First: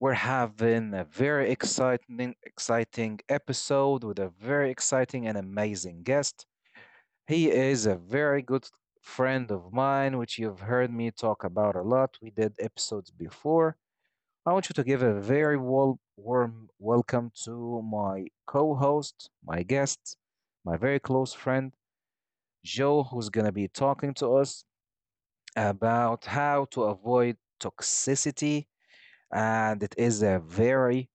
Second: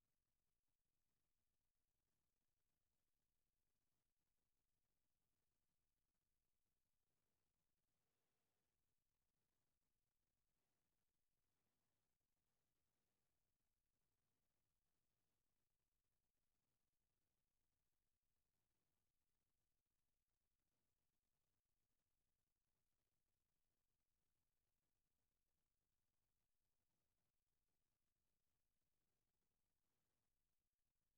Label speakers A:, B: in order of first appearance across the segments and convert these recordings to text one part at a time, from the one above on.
A: we're having a very exciting episode with a very exciting and amazing guest. He is a very good friend of mine, which you've heard me talk about a lot. We did episodes before. I want you to give a very warm welcome to my co host, my guest, my very close friend, Joe, who's going to be talking to us about how to avoid toxicity and it is a very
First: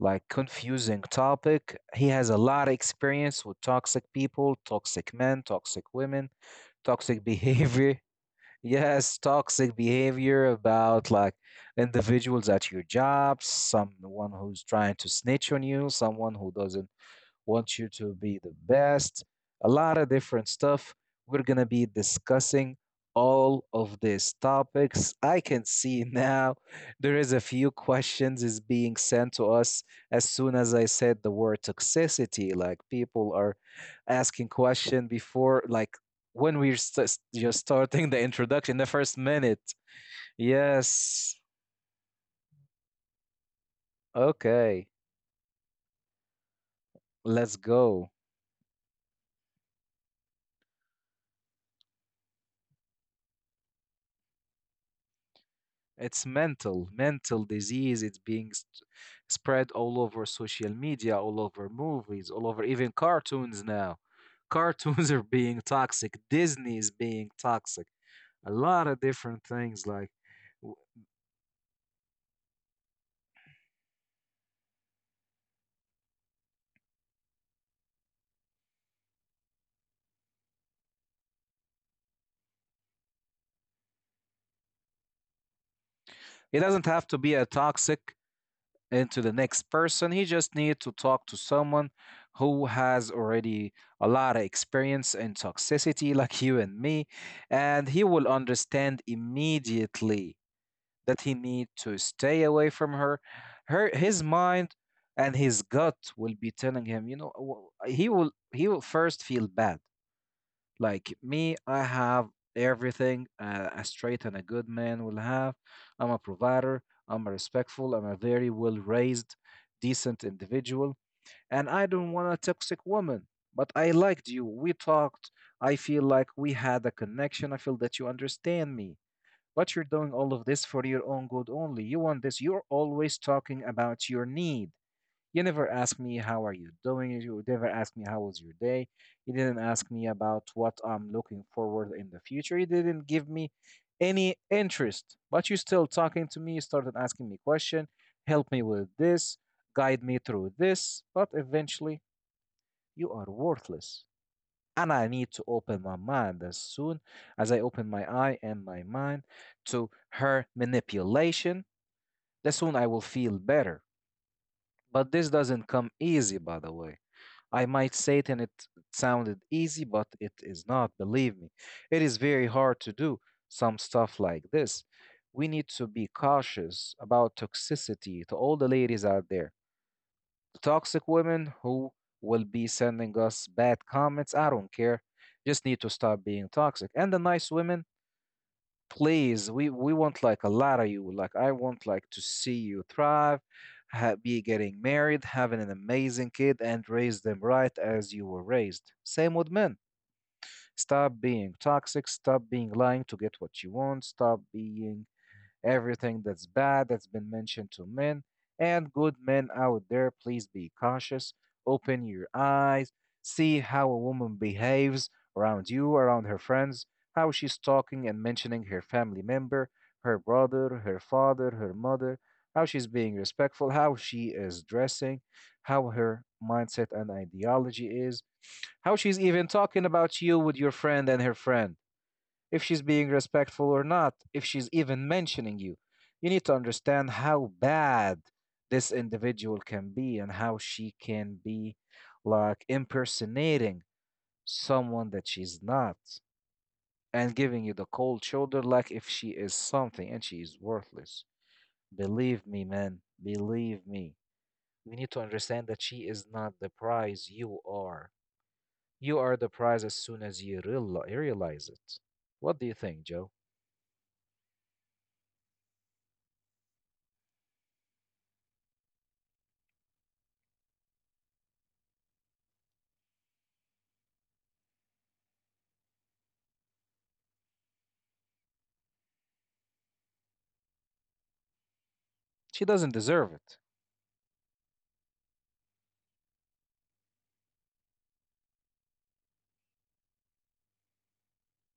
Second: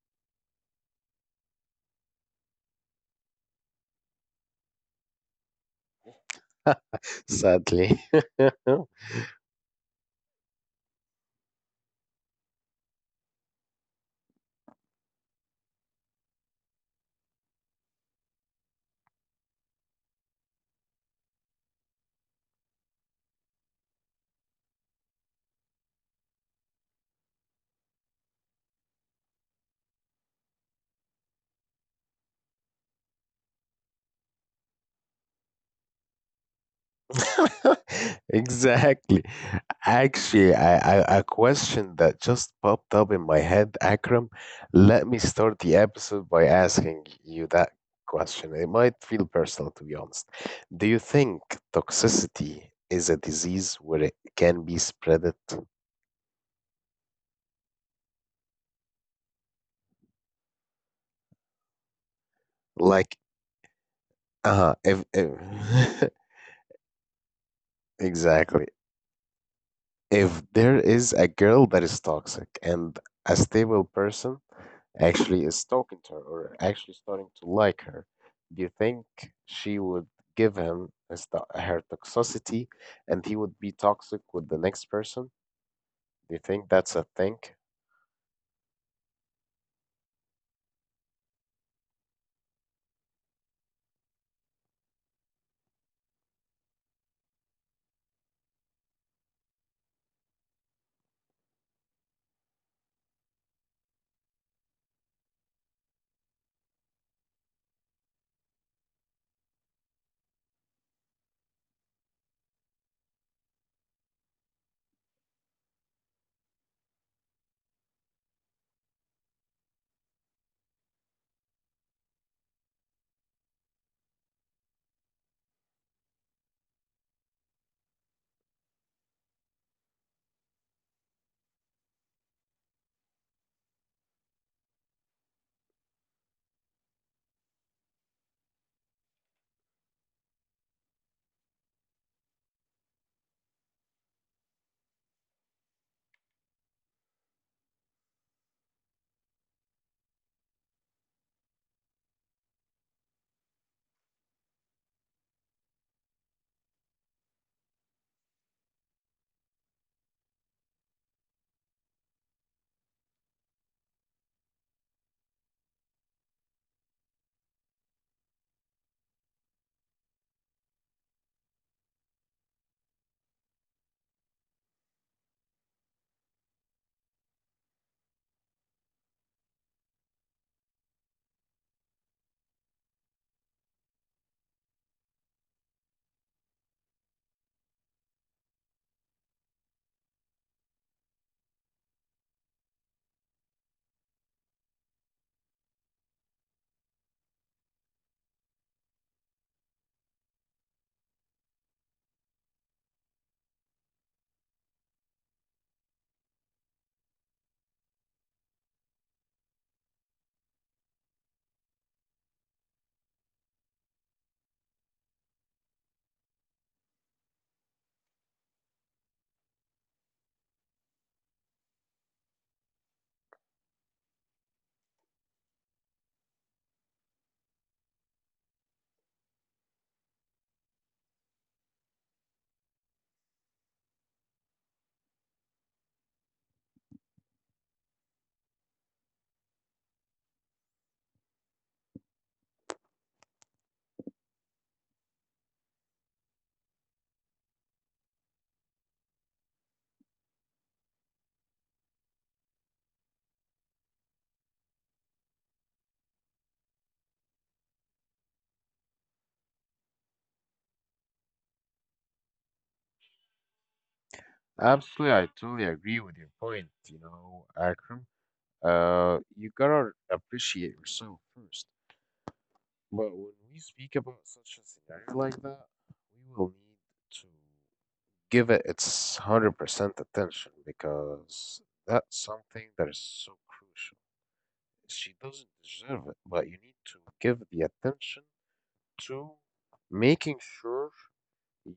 A: like confusing topic. He has a lot of experience with toxic people, toxic men, toxic women, toxic
B: Sadly.
A: behavior. Yes, toxic behavior about like individuals at your jobs, someone who's trying to snitch on you, someone who doesn't want you to be the best, a lot of different stuff. We're going to be discussing all of these topics. I can see now there is a few questions is being sent to us as soon as I said the word toxicity. Like people are asking question before, like when just starting the introduction, the first
B: Exactly.
A: minute.
B: Actually, a
A: Yes.
B: question that just popped up in my head, Akram.
A: Okay.
B: Let me start the episode by asking you
A: Let's
B: that
A: go.
B: question. It might feel personal, to be honest. Do you think toxicity is a disease where it can be spreaded?
A: It's mental disease. It's being spread all over social media, all over movies, all over even
B: Like,
A: cartoons now.
B: uh huh, if,
A: Cartoons are being
B: if
A: toxic. Disney is being toxic. A
B: exactly.
A: lot of different things.
B: If
A: W-
B: there is a girl that is toxic and a stable person actually is talking to her or actually starting to like her, do you think she would give him his to her toxicity and he would be toxic with the next person? Do you
A: it
B: think
A: doesn't
B: that's a
A: have to be
B: thing?
A: a toxic into the next person. He just need to talk to someone who has already a lot of experience in toxicity, like you and me, and he will understand immediately that he need to stay away from her. Her his mind and his gut will be telling him, he will first feel bad. Like me, I have everything a straight and a good man will have. I'm a provider. I'm a respectful. I'm a very well raised, decent individual, and I don't want a toxic woman. But I liked you. We talked. I feel like we had a connection. I feel that you understand me. But you're doing all of this for your own good only. You want this. You're always talking about your need. You never ask me how are you doing. You never ask me how was your day. You didn't ask me about what I'm looking forward in the future. You didn't give me any interest. But you're still talking to me. You started asking me question. Help me with this. Guide me through this. But eventually, you are worthless and I need to open my mind as soon as I open my eye and my mind to her manipulation. The soon I will feel better. But this doesn't come easy, by the way. I might say it and it sounded easy, but it is not, believe me. It is very hard to do some stuff like this. We need to be cautious about toxicity to all the ladies out there, toxic women who will be sending us bad comments. I don't care. Just need to stop being toxic. And the nice women, please, we want like a lot of you. Like I want like to see you thrive, be getting married, having an amazing kid, and raise them right as you were raised. Same with men. Stop being toxic. Stop being lying to get what you want. Stop being Everything that's bad that's been mentioned to men and good men out there, please be cautious. Open your eyes. See how a woman behaves around you, around her friends, how she's talking and mentioning her family member, her brother, her father, her mother, how she's being respectful, how she is dressing, how her mindset and ideology is, how she's even talking about you with your friend and her friend if she's being respectful or not, if she's even mentioning you. You need to understand how bad this individual can be and how she can be like impersonating someone that she's not and giving you the cold shoulder like if she is something and she is worthless. Believe me, man. Believe me. We need to understand that she is not the prize you are. You are the prize as soon as you realize it. What do you think, Joe?
B: Absolutely, I totally agree with your point, you know, Akram. You gotta appreciate yourself first. But when we speak about such a scenario like that, we will need to give it its 100% attention because that's
A: She
B: something that
A: doesn't
B: is so
A: deserve it.
B: crucial. She doesn't deserve it, but you need to give the attention to making sure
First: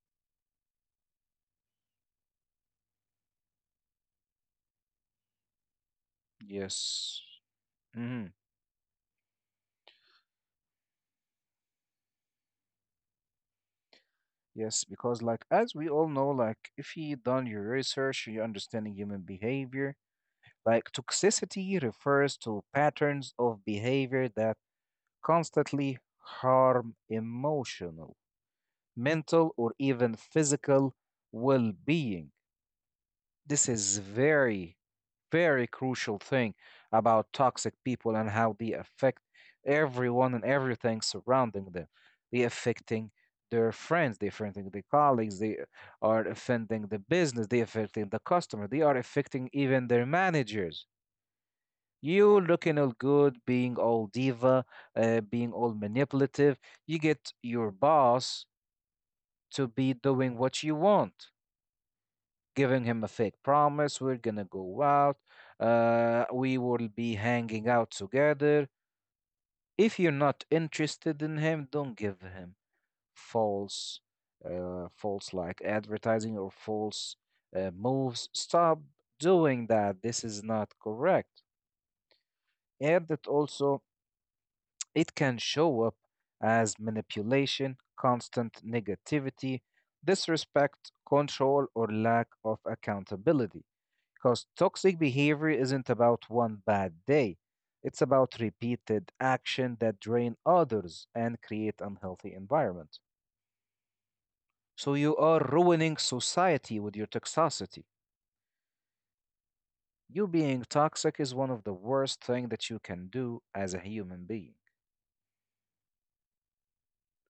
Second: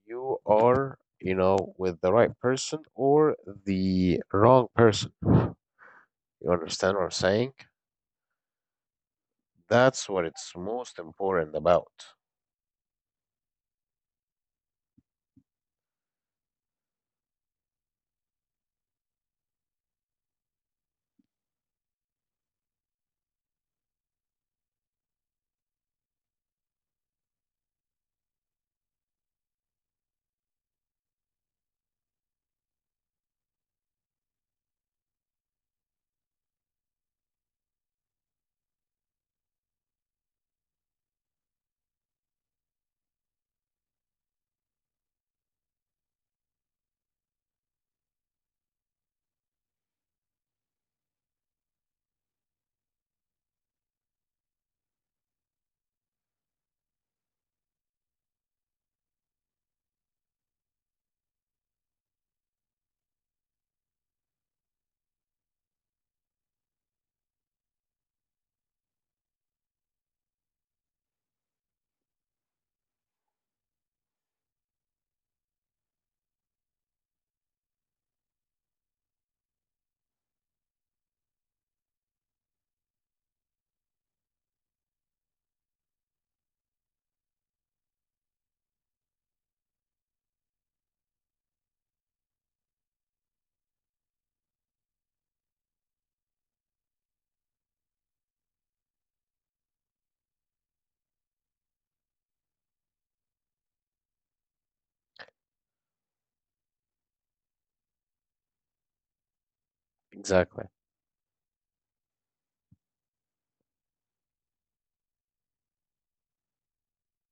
B: you are, you know, with the right person or the wrong person. You understand what I'm
A: Yes.
B: saying?
A: Hmm.
B: That's what it's most important about.
A: Yes, because like as we all know, like if you done your research, you understanding human behavior, like toxicity refers to patterns of behavior that constantly harm emotional, mental, or even physical well-being. This is very crucial thing about toxic people and how they affect everyone and everything surrounding them. They affecting their friends, they affecting their colleagues, they are affecting the business, they affecting the customer, they are affecting even their managers. You looking all good, being all diva, being all manipulative, you get your boss to be doing what you want, giving him a fake promise, we're gonna go out, we will be hanging out together. If you're not interested in him, don't give him false, false like advertising or false moves. Stop doing that, this is not correct. And that also it can show up as manipulation, constant negativity, disrespect, control or lack of accountability. Because toxic behavior isn't about one bad day, it's about repeated action that drain others and create unhealthy environment. So you are ruining society with your toxicity. You being
B: Exactly.
A: toxic is one of the worst thing that you can do as a human being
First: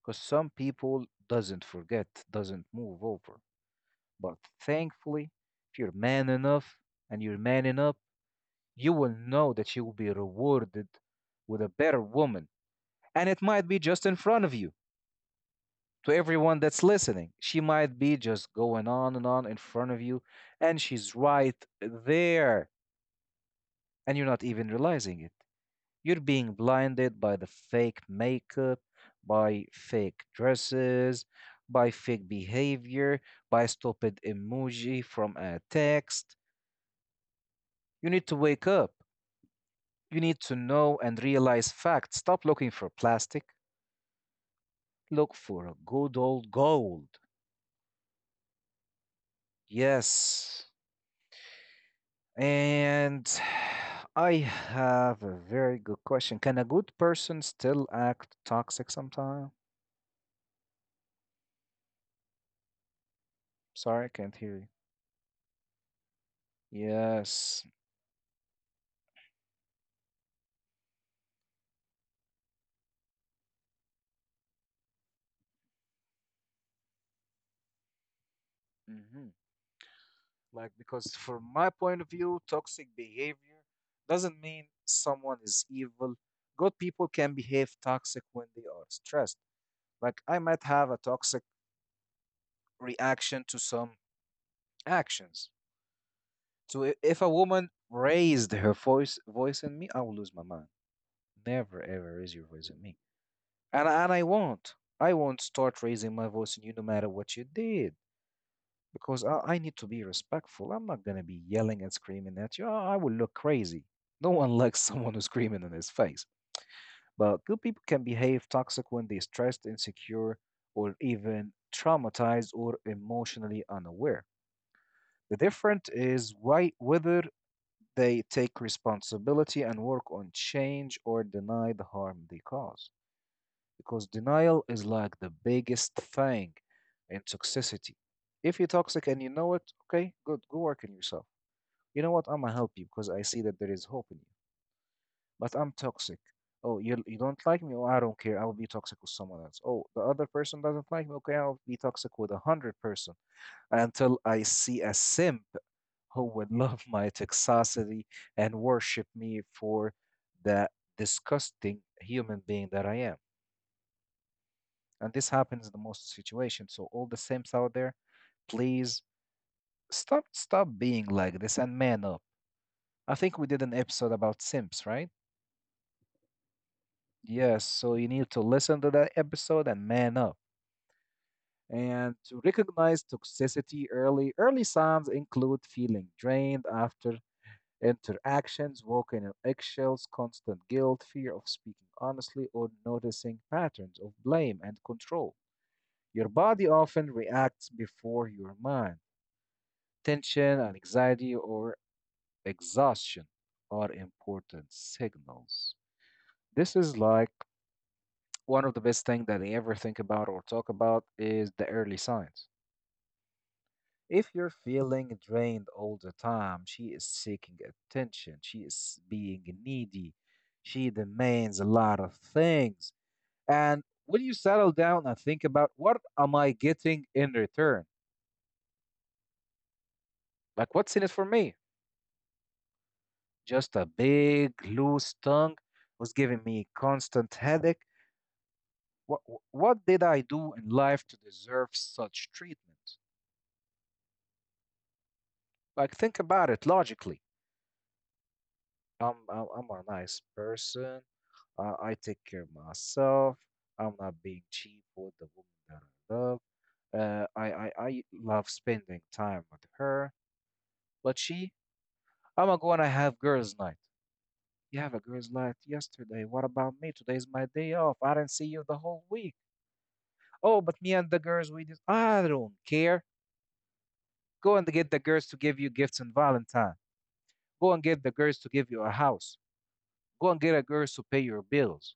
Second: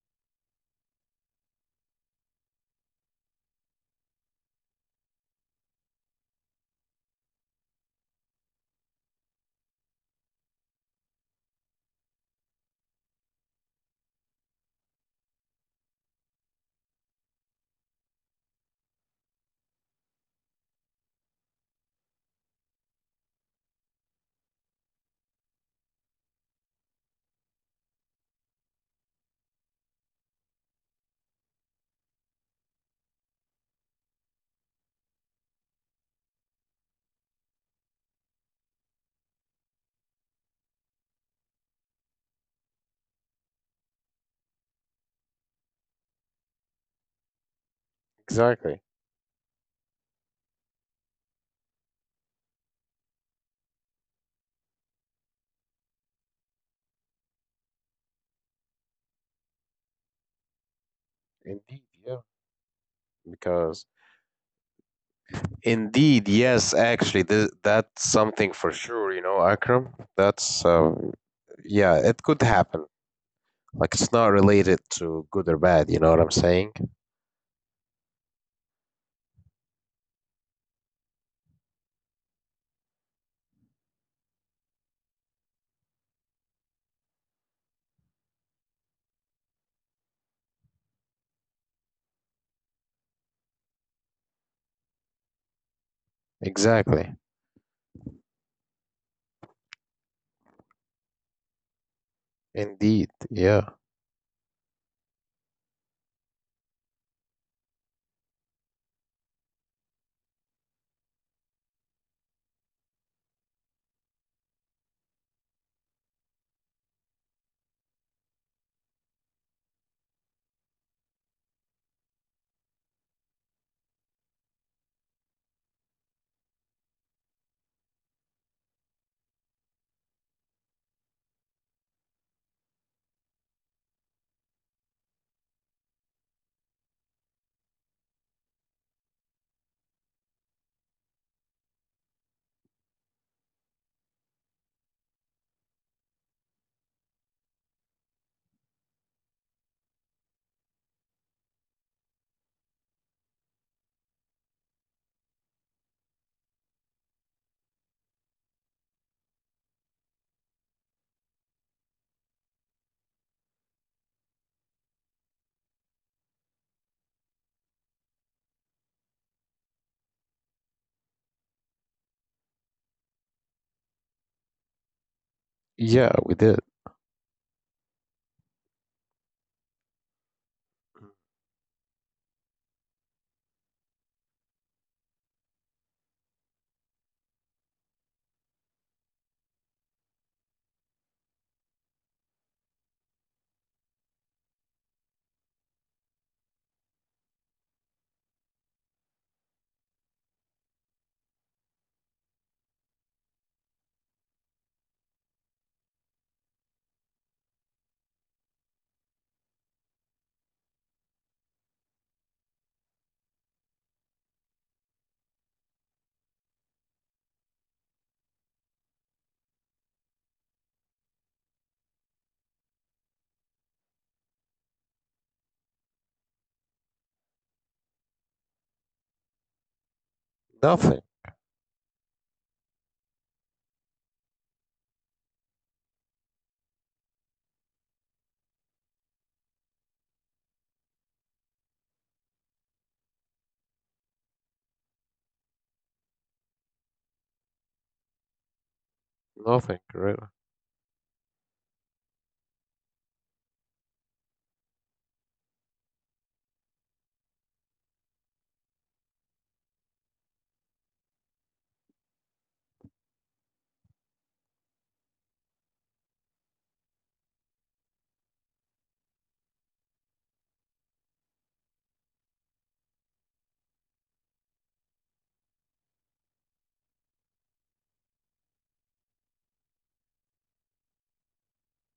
A: because some people doesn't forget, doesn't move over. But thankfully, if you're man enough and you're man enough, you will know that you will be rewarded with a better woman and it might be just in front of you. To everyone that's listening, she might be just going on and on in front of you and she's right there and you're not even realizing it. You're being blinded by the fake makeup, by fake dresses, by fake behavior, by stupid emoji from a text. You need to wake up, you need to know and realize facts. Stop looking for plastic, look for a good old gold.
B: Exactly.
A: Yes. And I have a very good question. Can a good person still act toxic sometime?
B: Indeed, yeah. Because
A: Sorry, I can't hear you.
B: indeed, yes, actually,
A: Yes.
B: that's something for sure, you know, Akram. That's yeah, it could happen. Like it's not related to good or bad, you know what I'm saying?
A: Hmm. Like, because from my point of view, toxic behavior doesn't mean someone is evil. Good people can behave toxic when they are stressed. Like, I might have a toxic reaction to some actions. So
B: Exactly.
A: if a woman raised her voice in me, I will lose my mind. Never ever raise your voice in me.
B: Indeed. Yeah.
A: And I won't. I won't start raising my voice in you no matter what you did. Because I need to be respectful. I'm not gonna be yelling and screaming at you. I will look crazy. No one likes someone who's screaming in his face. But good people can behave toxic when they're stressed, insecure, or even traumatized or emotionally unaware. The difference is why, whether they take responsibility and work on change or deny the harm they cause. Because denial is like the biggest thing in toxicity. If you're toxic and you know it, okay, good, go work on yourself. You know what? I'm gonna help you because I see that there is hope in you. But I'm toxic. Oh, you don't like me? Oh, I don't care. I'll be toxic with someone else. Oh, the other person doesn't like me. Okay, I'll be toxic with a hundred-person until I see a simp who would love my toxicity and worship me for the disgusting human being that I am. And this happens in the most situations. So all the simps out there, please stop being like this and man up. I think we did an episode about simps, right?
B: Yeah, we did.
A: Yes, so you need to listen to that episode and man up. And to recognize toxicity early, early signs include feeling drained after interactions, walking on eggshells, constant guilt, fear of speaking honestly, or noticing patterns of blame and control. Your body often reacts before your mind. Tension and anxiety or exhaustion are important signals. This is like one of the best things that I ever think about or talk about is the early signs. If you're feeling drained all the time, she is seeking attention, she is being needy, she demands a lot of things. And when you settle down and think about what am I getting in return? Like, what's in
B: Nothing.
A: it for me? Just a big, loose tongue was giving me constant headache. What, what did I do in life to deserve such treatment? Like, think about it logically. I'm
B: Nothing,
A: a
B: really.
A: nice person. I take care of myself. I'm not being cheap with the woman that I love. I love spending time with her. But she, I'm going to have girls' night. You have a girls' night yesterday. What about me? Today's my day off. I didn't see you the whole week. Oh, but me and the girls, we just, I don't care. Go and get the girls to give you gifts on Valentine. Go and get the girls to give you a house. Go and get a girls to pay your bills.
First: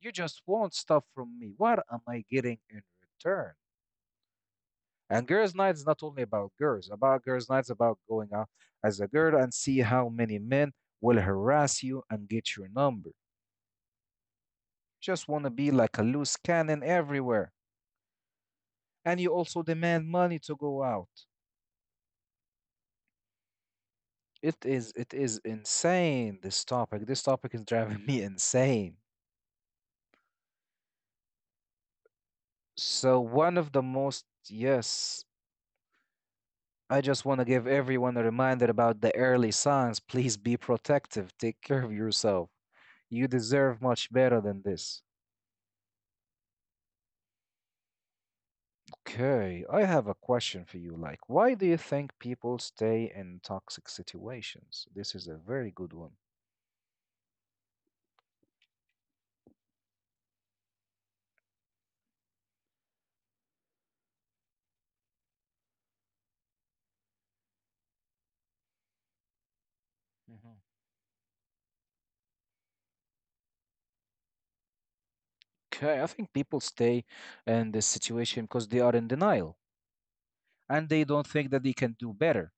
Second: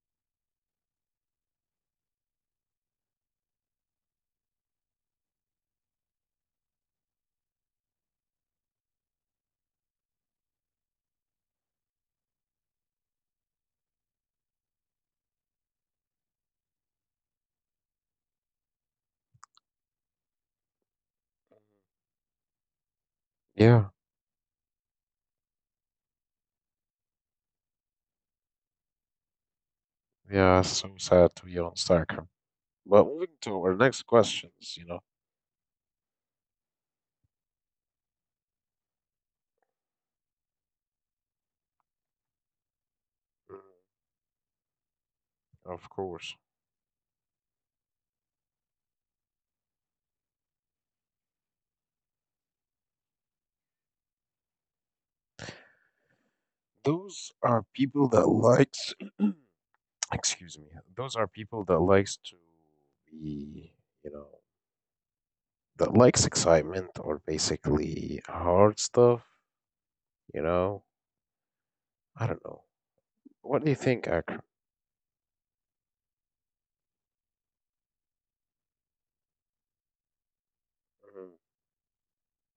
A: You just want stuff from me. What am I getting in return? And girls' night is not only about girls' nights about going out as a girl and see how many men will harass you and get your number. Just want to be like a loose cannon everywhere. And you also demand money to go out.
B: Yeah,
A: It is insane this topic. This topic is driving me insane.
B: yeah, so sad to be on Stockholm. But
A: So
B: moving to
A: one of
B: our
A: the
B: next
A: most
B: questions, you know.
A: yes, I just want to give everyone a reminder about the early signs. Please be protective. Take care of yourself. You
B: Mm,
A: deserve much better than this.
B: of course.
A: Okay, I have a question for you. Like, why do you think people stay in toxic situations? This is a very good one.
B: Those are people that likes, excuse me, those are people that likes to be, you know, that likes excitement or basically hard stuff, you
A: Mhm.
B: know. I don't know. What do you think, Akram?
A: Okay, I think people stay in this situation because they are in denial and they don't
B: Mhm.
A: think that they can do better.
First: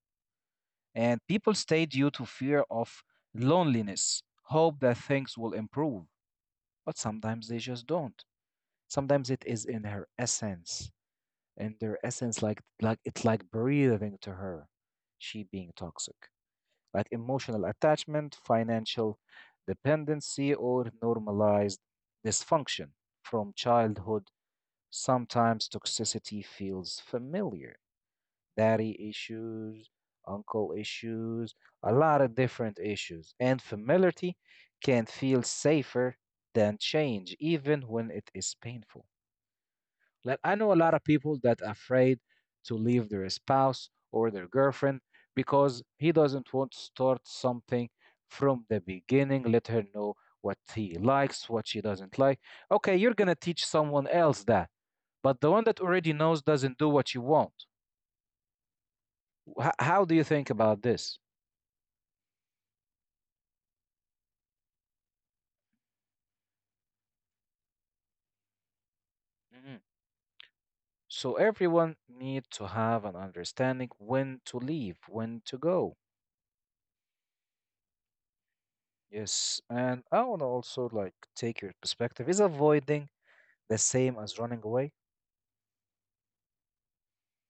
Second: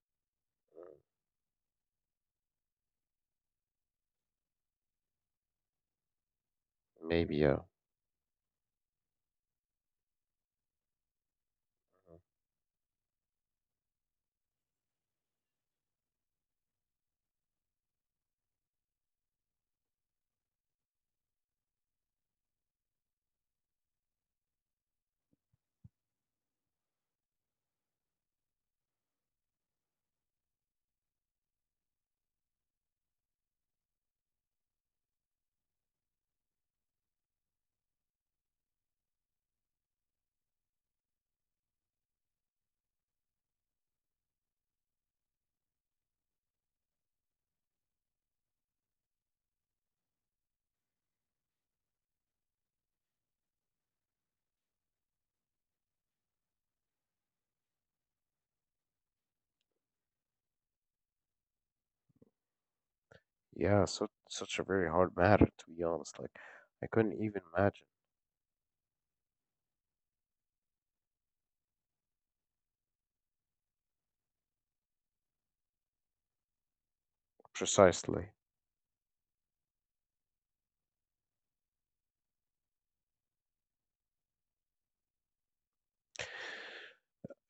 A: And people stay due to fear of loneliness, hope that things will improve, but
B: Mhm. Maybe,
A: sometimes
B: yeah.
A: they just don't. Sometimes it is in her essence, in their
B: Mhm.
A: essence, like it's like breathing to her, she being toxic, like emotional attachment, financial dependency, or normalized dysfunction from childhood. Sometimes toxicity feels familiar. Daddy issues, uncle issues, a lot of different issues. And familiarity can feel safer than change, even when it is painful. Like I know a lot of people that are afraid to leave their spouse or their girlfriend because he doesn't want to start something from the beginning, let her know what he likes, what she doesn't like. Okay, you're gonna teach someone else that, but the one that already knows doesn't do what you want. How do you think about this?
B: Yeah, so such a very hard matter to be honest. Like, I couldn't even imagine
A: Mhm. So everyone need to have an understanding when to leave, when to go.
B: precisely.
A: Yes, and I want to also like take your perspective, is avoiding the same as running away?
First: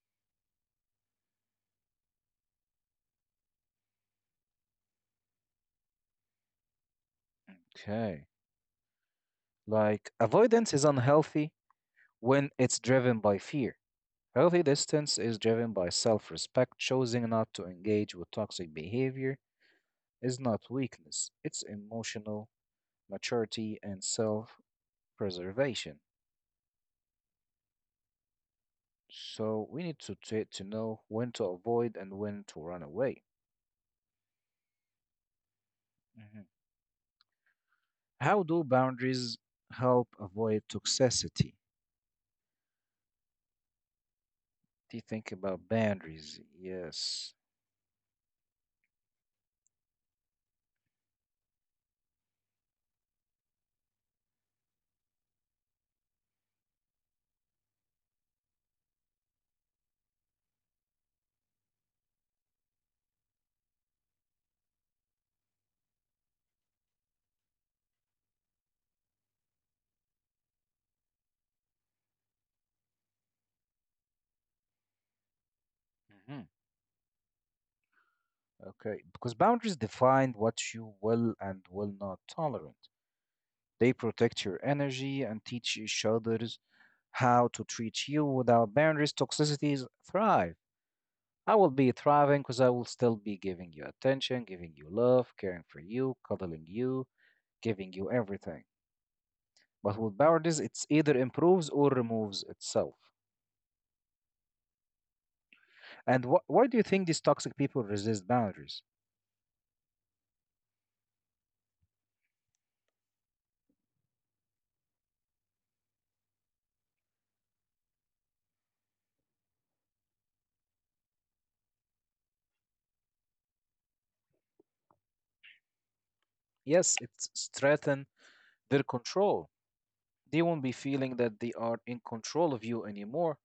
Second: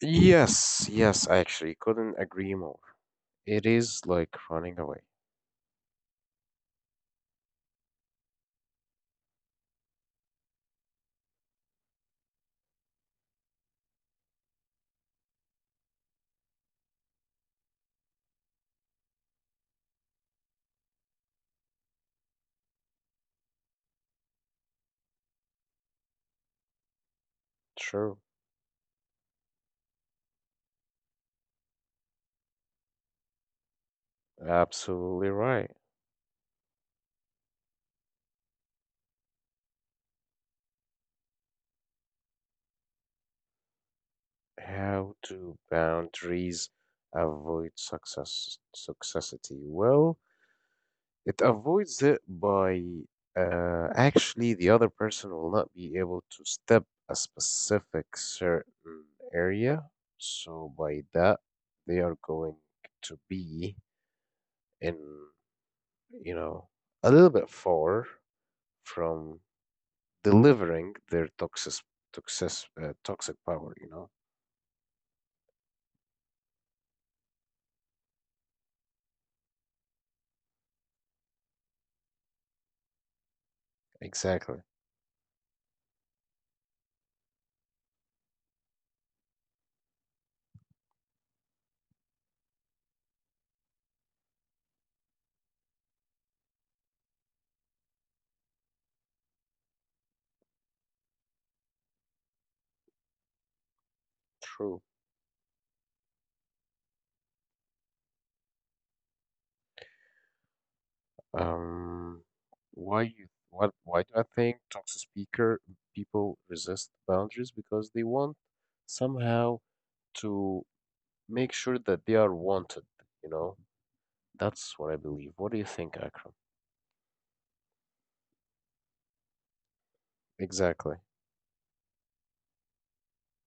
B: Yes, yes, I actually couldn't agree more. It is like running away.
A: Okay. Like, avoidance is unhealthy when it's driven by fear. Healthy distance is driven by self respect. Choosing not to engage with toxic behavior is not weakness, it's emotional maturity and self preservation.
B: True,
A: So, we need to, to know when to avoid and when to run away.
B: absolutely right.
A: Mhm. How do boundaries help avoid toxicity? Do you
B: How
A: think
B: do
A: about boundaries?
B: boundaries
A: Yes.
B: avoid success successity? Well, it avoids it by actually the other person will not be able to step a specific certain area. So by that, they are going to be in, you know, a little bit far from delivering their toxic toxic power, you know.
A: Mhm. Okay, because boundaries define what you will and will not tolerate. They protect your
B: Exactly.
A: energy and teach each others how to treat you. Without boundaries, toxicities thrive. I will be thriving because I will still be giving you attention, giving you love, caring for you, cuddling you, giving you everything. But with boundaries, it's either improves or removes itself.
B: True.
A: And why do you think these toxic people resist boundaries?
B: Um, why you what why do I think toxic speaker people resist boundaries because they want somehow to make sure that they are wanted, you know? That's what I believe. What do you think, Akram?
A: Yes, it's strengthen their control. They won't be
B: Exactly.
A: feeling that they are in control of you anymore,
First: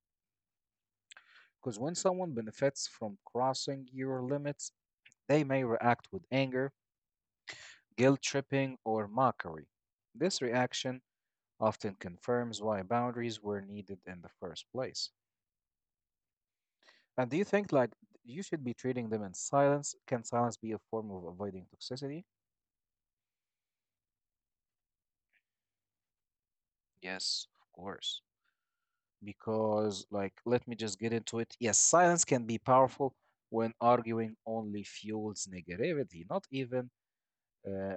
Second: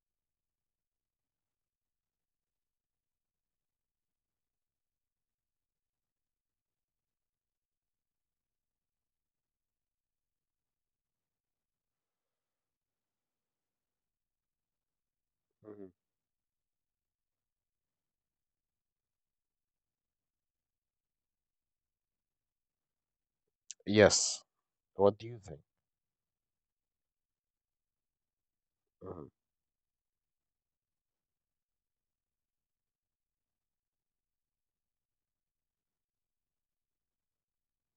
A: because when someone benefits from crossing your limits, they may react with anger, guilt tripping, or mockery. This reaction often confirms why boundaries were needed in the first place.
B: Mhm.
A: And do you think like you should be treating them in silence? Can silence be a form of avoiding toxicity?
B: Yes. What do you think?
A: Yes, of course.
B: Mhm.
A: Because like let me just get into it, yes, silence can be powerful when arguing only fuels negativity, not even uh,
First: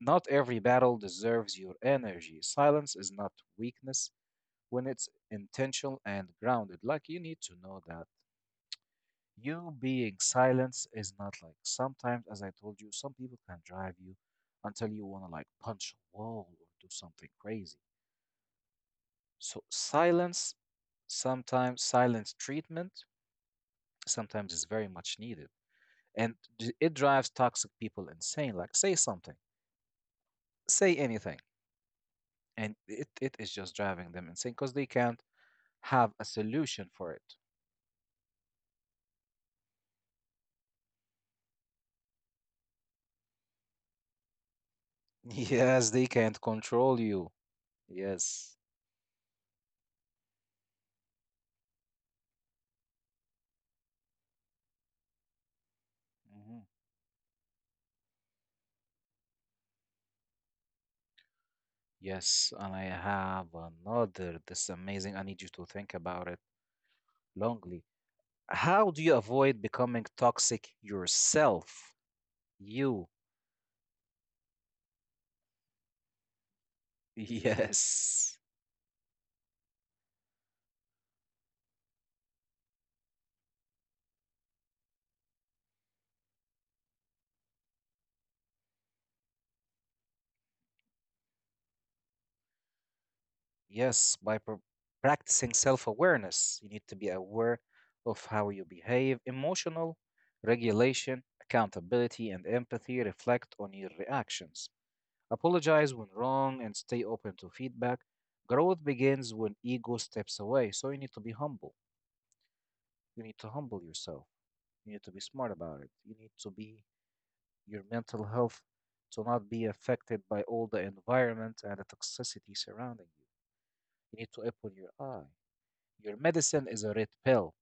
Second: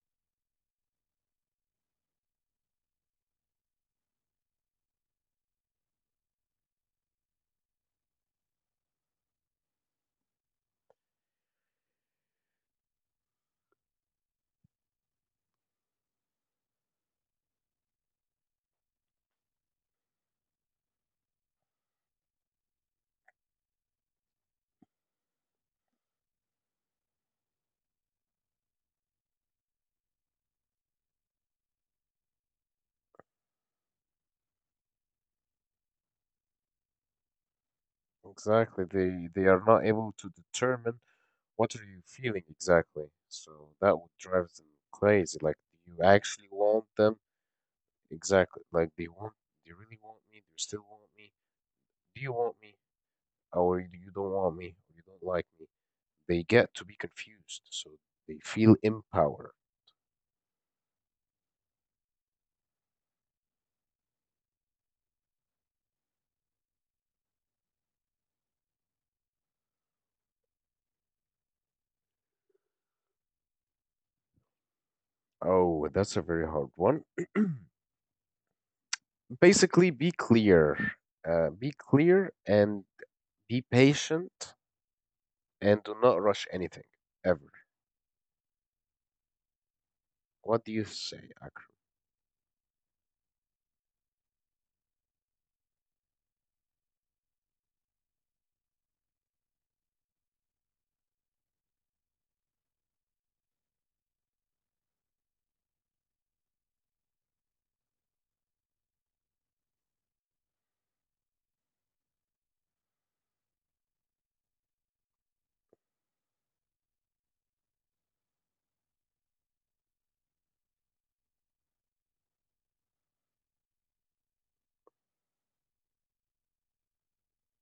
A: not every battle deserves your energy. Silence is not weakness when it's intentional and grounded. Like you need to know that you being silence is not, like sometimes as I told you, some people can drive you until you want to like punch a wall or do something crazy. So silence, sometimes silence treatment, sometimes is very much needed. And it drives toxic people insane. Like, say something, say anything. And it is just driving them insane because they can't have a solution for it.
B: Exactly. They are not able to determine what are you feeling exactly? So that would drive them crazy. Like,
A: Yes,
B: do you
A: they can't
B: actually want
A: control
B: them?
A: you. Yes.
B: Exactly. Like, they really want me? Do you still want me? Do you want me? Or you don't want me? Or you don't like me? They
A: Hmm.
B: get to be confused. So they feel empowered.
A: Yes. And I have another. This is amazing. I need you to think about it longly. How do you avoid becoming toxic yourself? You.
B: Oh, that's a very hard one.
A: Yes.
B: Basically, be clear. Be clear and be patient and do not rush anything ever. What do you say?
A: Yes, by practicing self awareness, you need to be aware of how you behave. Emotional regulation, accountability, and empathy, reflect on your reactions. Apologize when wrong and stay open to feedback. Growth begins when ego steps away. So you need to be humble. You need to humble yourself. You need to be smart about it. You need to be, your mental health to not be affected by all the environment and the toxicity surrounding you. You need to open your eye. Your medicine is a red pill.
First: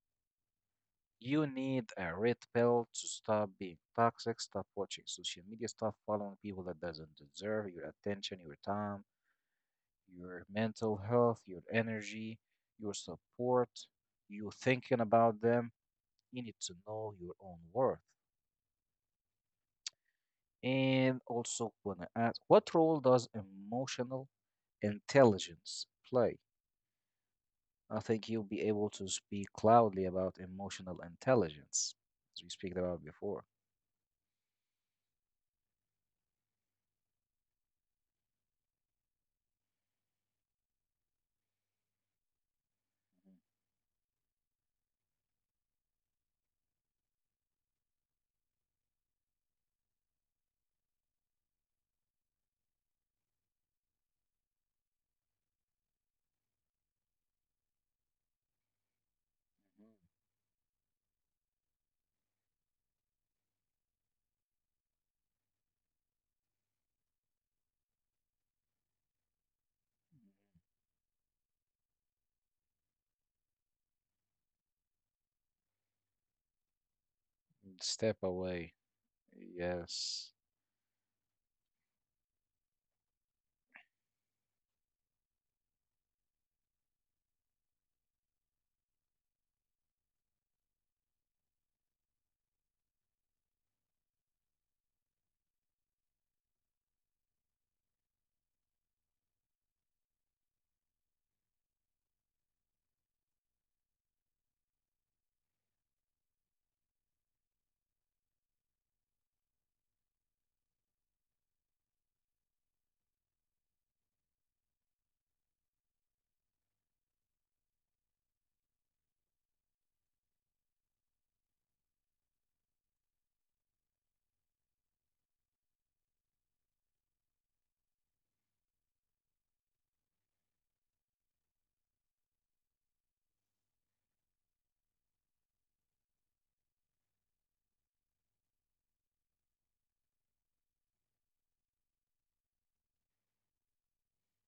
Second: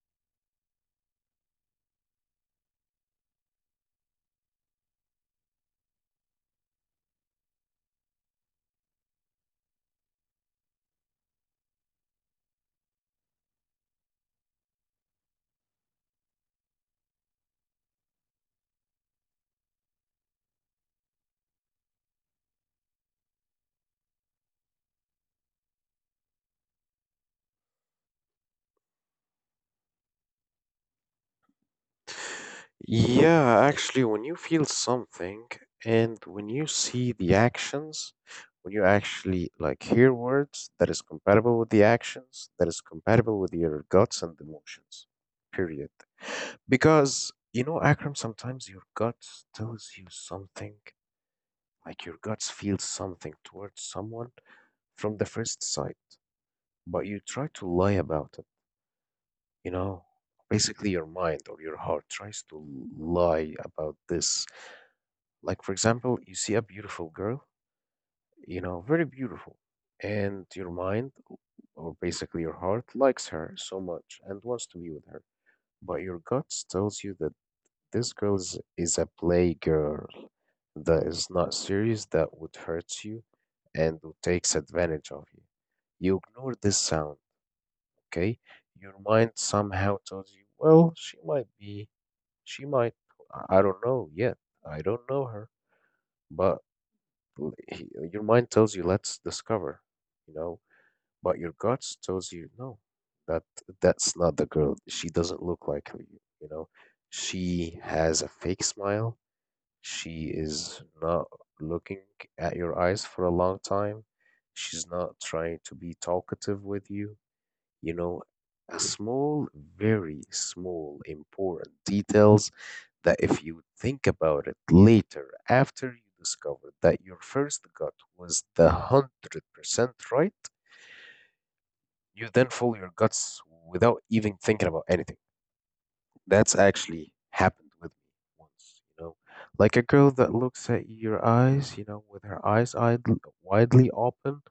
A: You need a red pill to stop being toxic, stop watching social media, stop following people that doesn't deserve your attention, your time, your mental health, your energy, your support, you thinking about them. You need to know your own worth. And also wanna ask, what role does emotional intelligence play? I think you'll be able to speak loudly about emotional intelligence, as we speak about before.
B: Yeah, actually, when you feel something and when you see the actions, when you actually like hear words that is compatible with the actions, that is compatible with your guts and emotions, period. Because, you know, Akram, sometimes your guts tells you something, like your guts feels something towards someone from the first sight, but you try to lie about it, you know? Basically, your mind or your heart tries to lie about this. Like, for example, you see a beautiful girl, you know, very beautiful, and your mind, or basically your heart, likes her so much and wants to be with her. But your guts tells you that
A: Step away.
B: is a playgirl
A: Yes.
B: that is not serious, that would hurt you and who takes advantage of you. You ignore this sound, okay? Your mind somehow tells you, well, she might, I don't know yet. I don't know her, but your mind tells you let's discover, you know, but your guts tells you no, that that's not the girl, she doesn't look like you know, she has a fake smile, she is not looking at your eyes for a long time, she's not trying to be talkative with you, you know, a small, very small, important details that if you think about it later, after you discover that your first gut was the 100% right, you then follow your guts without even thinking about anything. That's actually happened with me once, you know. Like a girl that looks at your eyes, you know, with her eyes idle, widely open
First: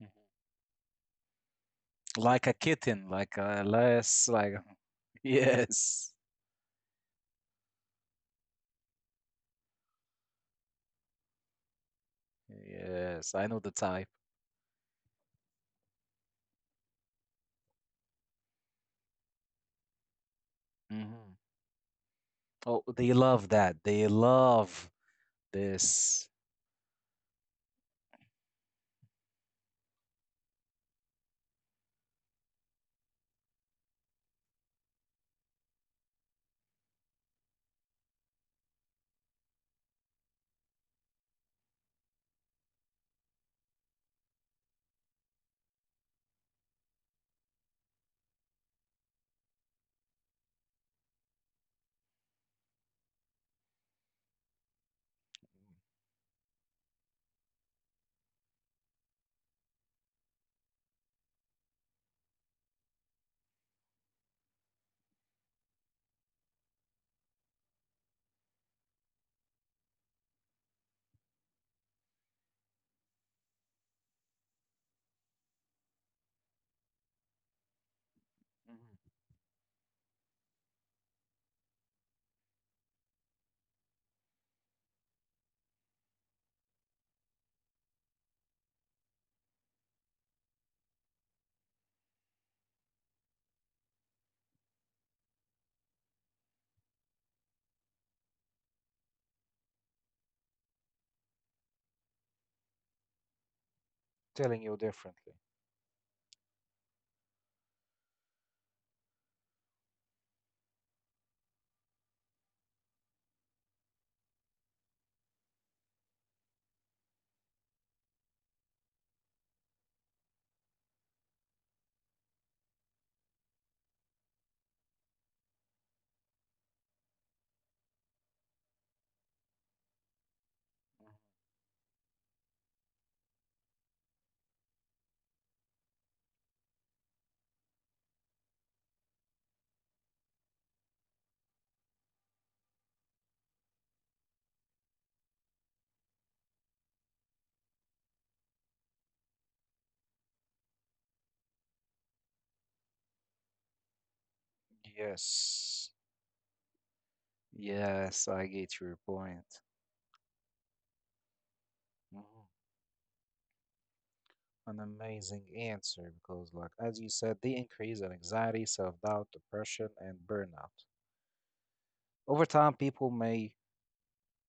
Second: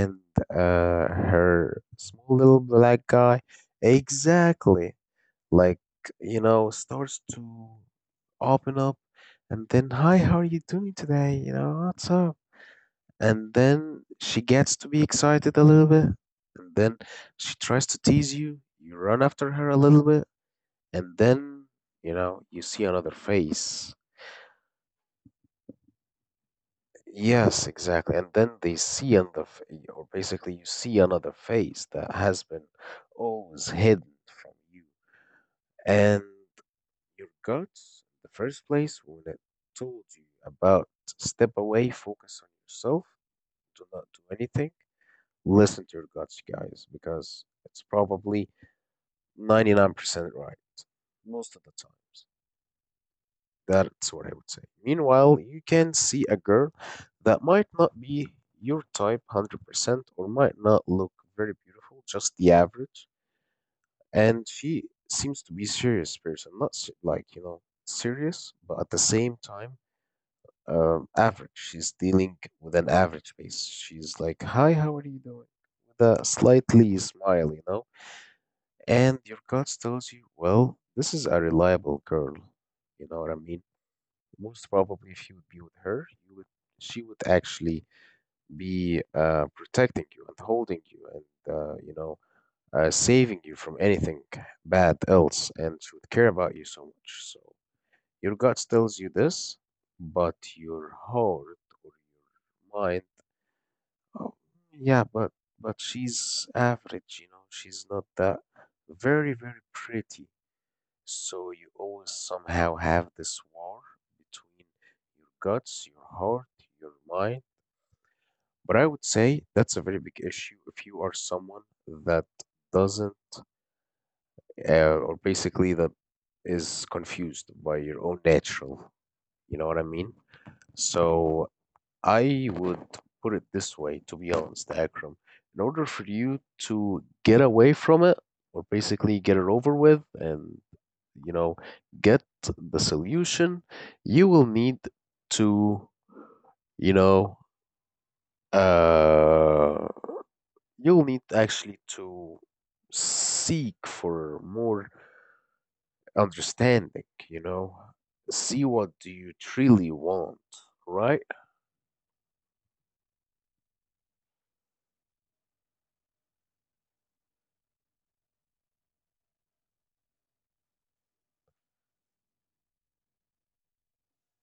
A: Mhm.
B: her small
A: Like a
B: little black
A: kitten, like
B: guy,
A: a less, like,
B: exactly, like,
A: yes.
B: you know, starts to open up and then, hi, how are you doing today? You know, what's up?
A: Yes, I
B: And
A: know the
B: then
A: type.
B: she gets to be excited a little bit and then she tries to tease you. You run after her a little bit and
A: Hmm.
B: then, you know, you see
A: Oh,
B: another
A: they love that.
B: face.
A: They love this.
B: Yes, exactly, and then they see another f- or basically you see another face that has been always hidden from you. And your guts in the first place, when it told you about step away, focus on yourself, do not do anything, listen to your guts guys, because it's probably 99% right most of the times. That's what I would say. Meanwhile, you can see a girl that might not be your type 100% or might not look very beautiful, just the average. And she seems to be serious person, not like, you know, serious, but at the same time, average. She's dealing with an average face. She's like, "Hi, how are you doing?" With a slightly smile, you know.
A: Mhm.
B: And your gut tells you, "Well, this is a reliable girl." You know what I mean? Most probably if you would be with her you would, she would actually be protecting you and holding you and, you know, saving you from anything bad else, and she would care about you so much. So your gut tells you this, but your heart or your mind, oh,
A: Telling you
B: yeah,
A: differently.
B: but she's average, you know, she's not that very very pretty. So you always somehow have this war between your guts, your heart, your mind. But I would say that's a very big issue if you are someone that doesn't, or basically that is confused by your own natural. You know what I mean? So I would put it this way, to be honest, Akram. In order for you to get away from it, or basically get it over with and, you know, get the solution, you will need to, you know, uh you'll need actually to seek for more
A: Yes.
B: understanding, you know.
A: Yes, I
B: See
A: get
B: what
A: your
B: do you
A: point.
B: truly want, right?
A: Mhm. An amazing answer because, like, as you said, they increase in anxiety, self doubt, depression, and burnout. Over time, people may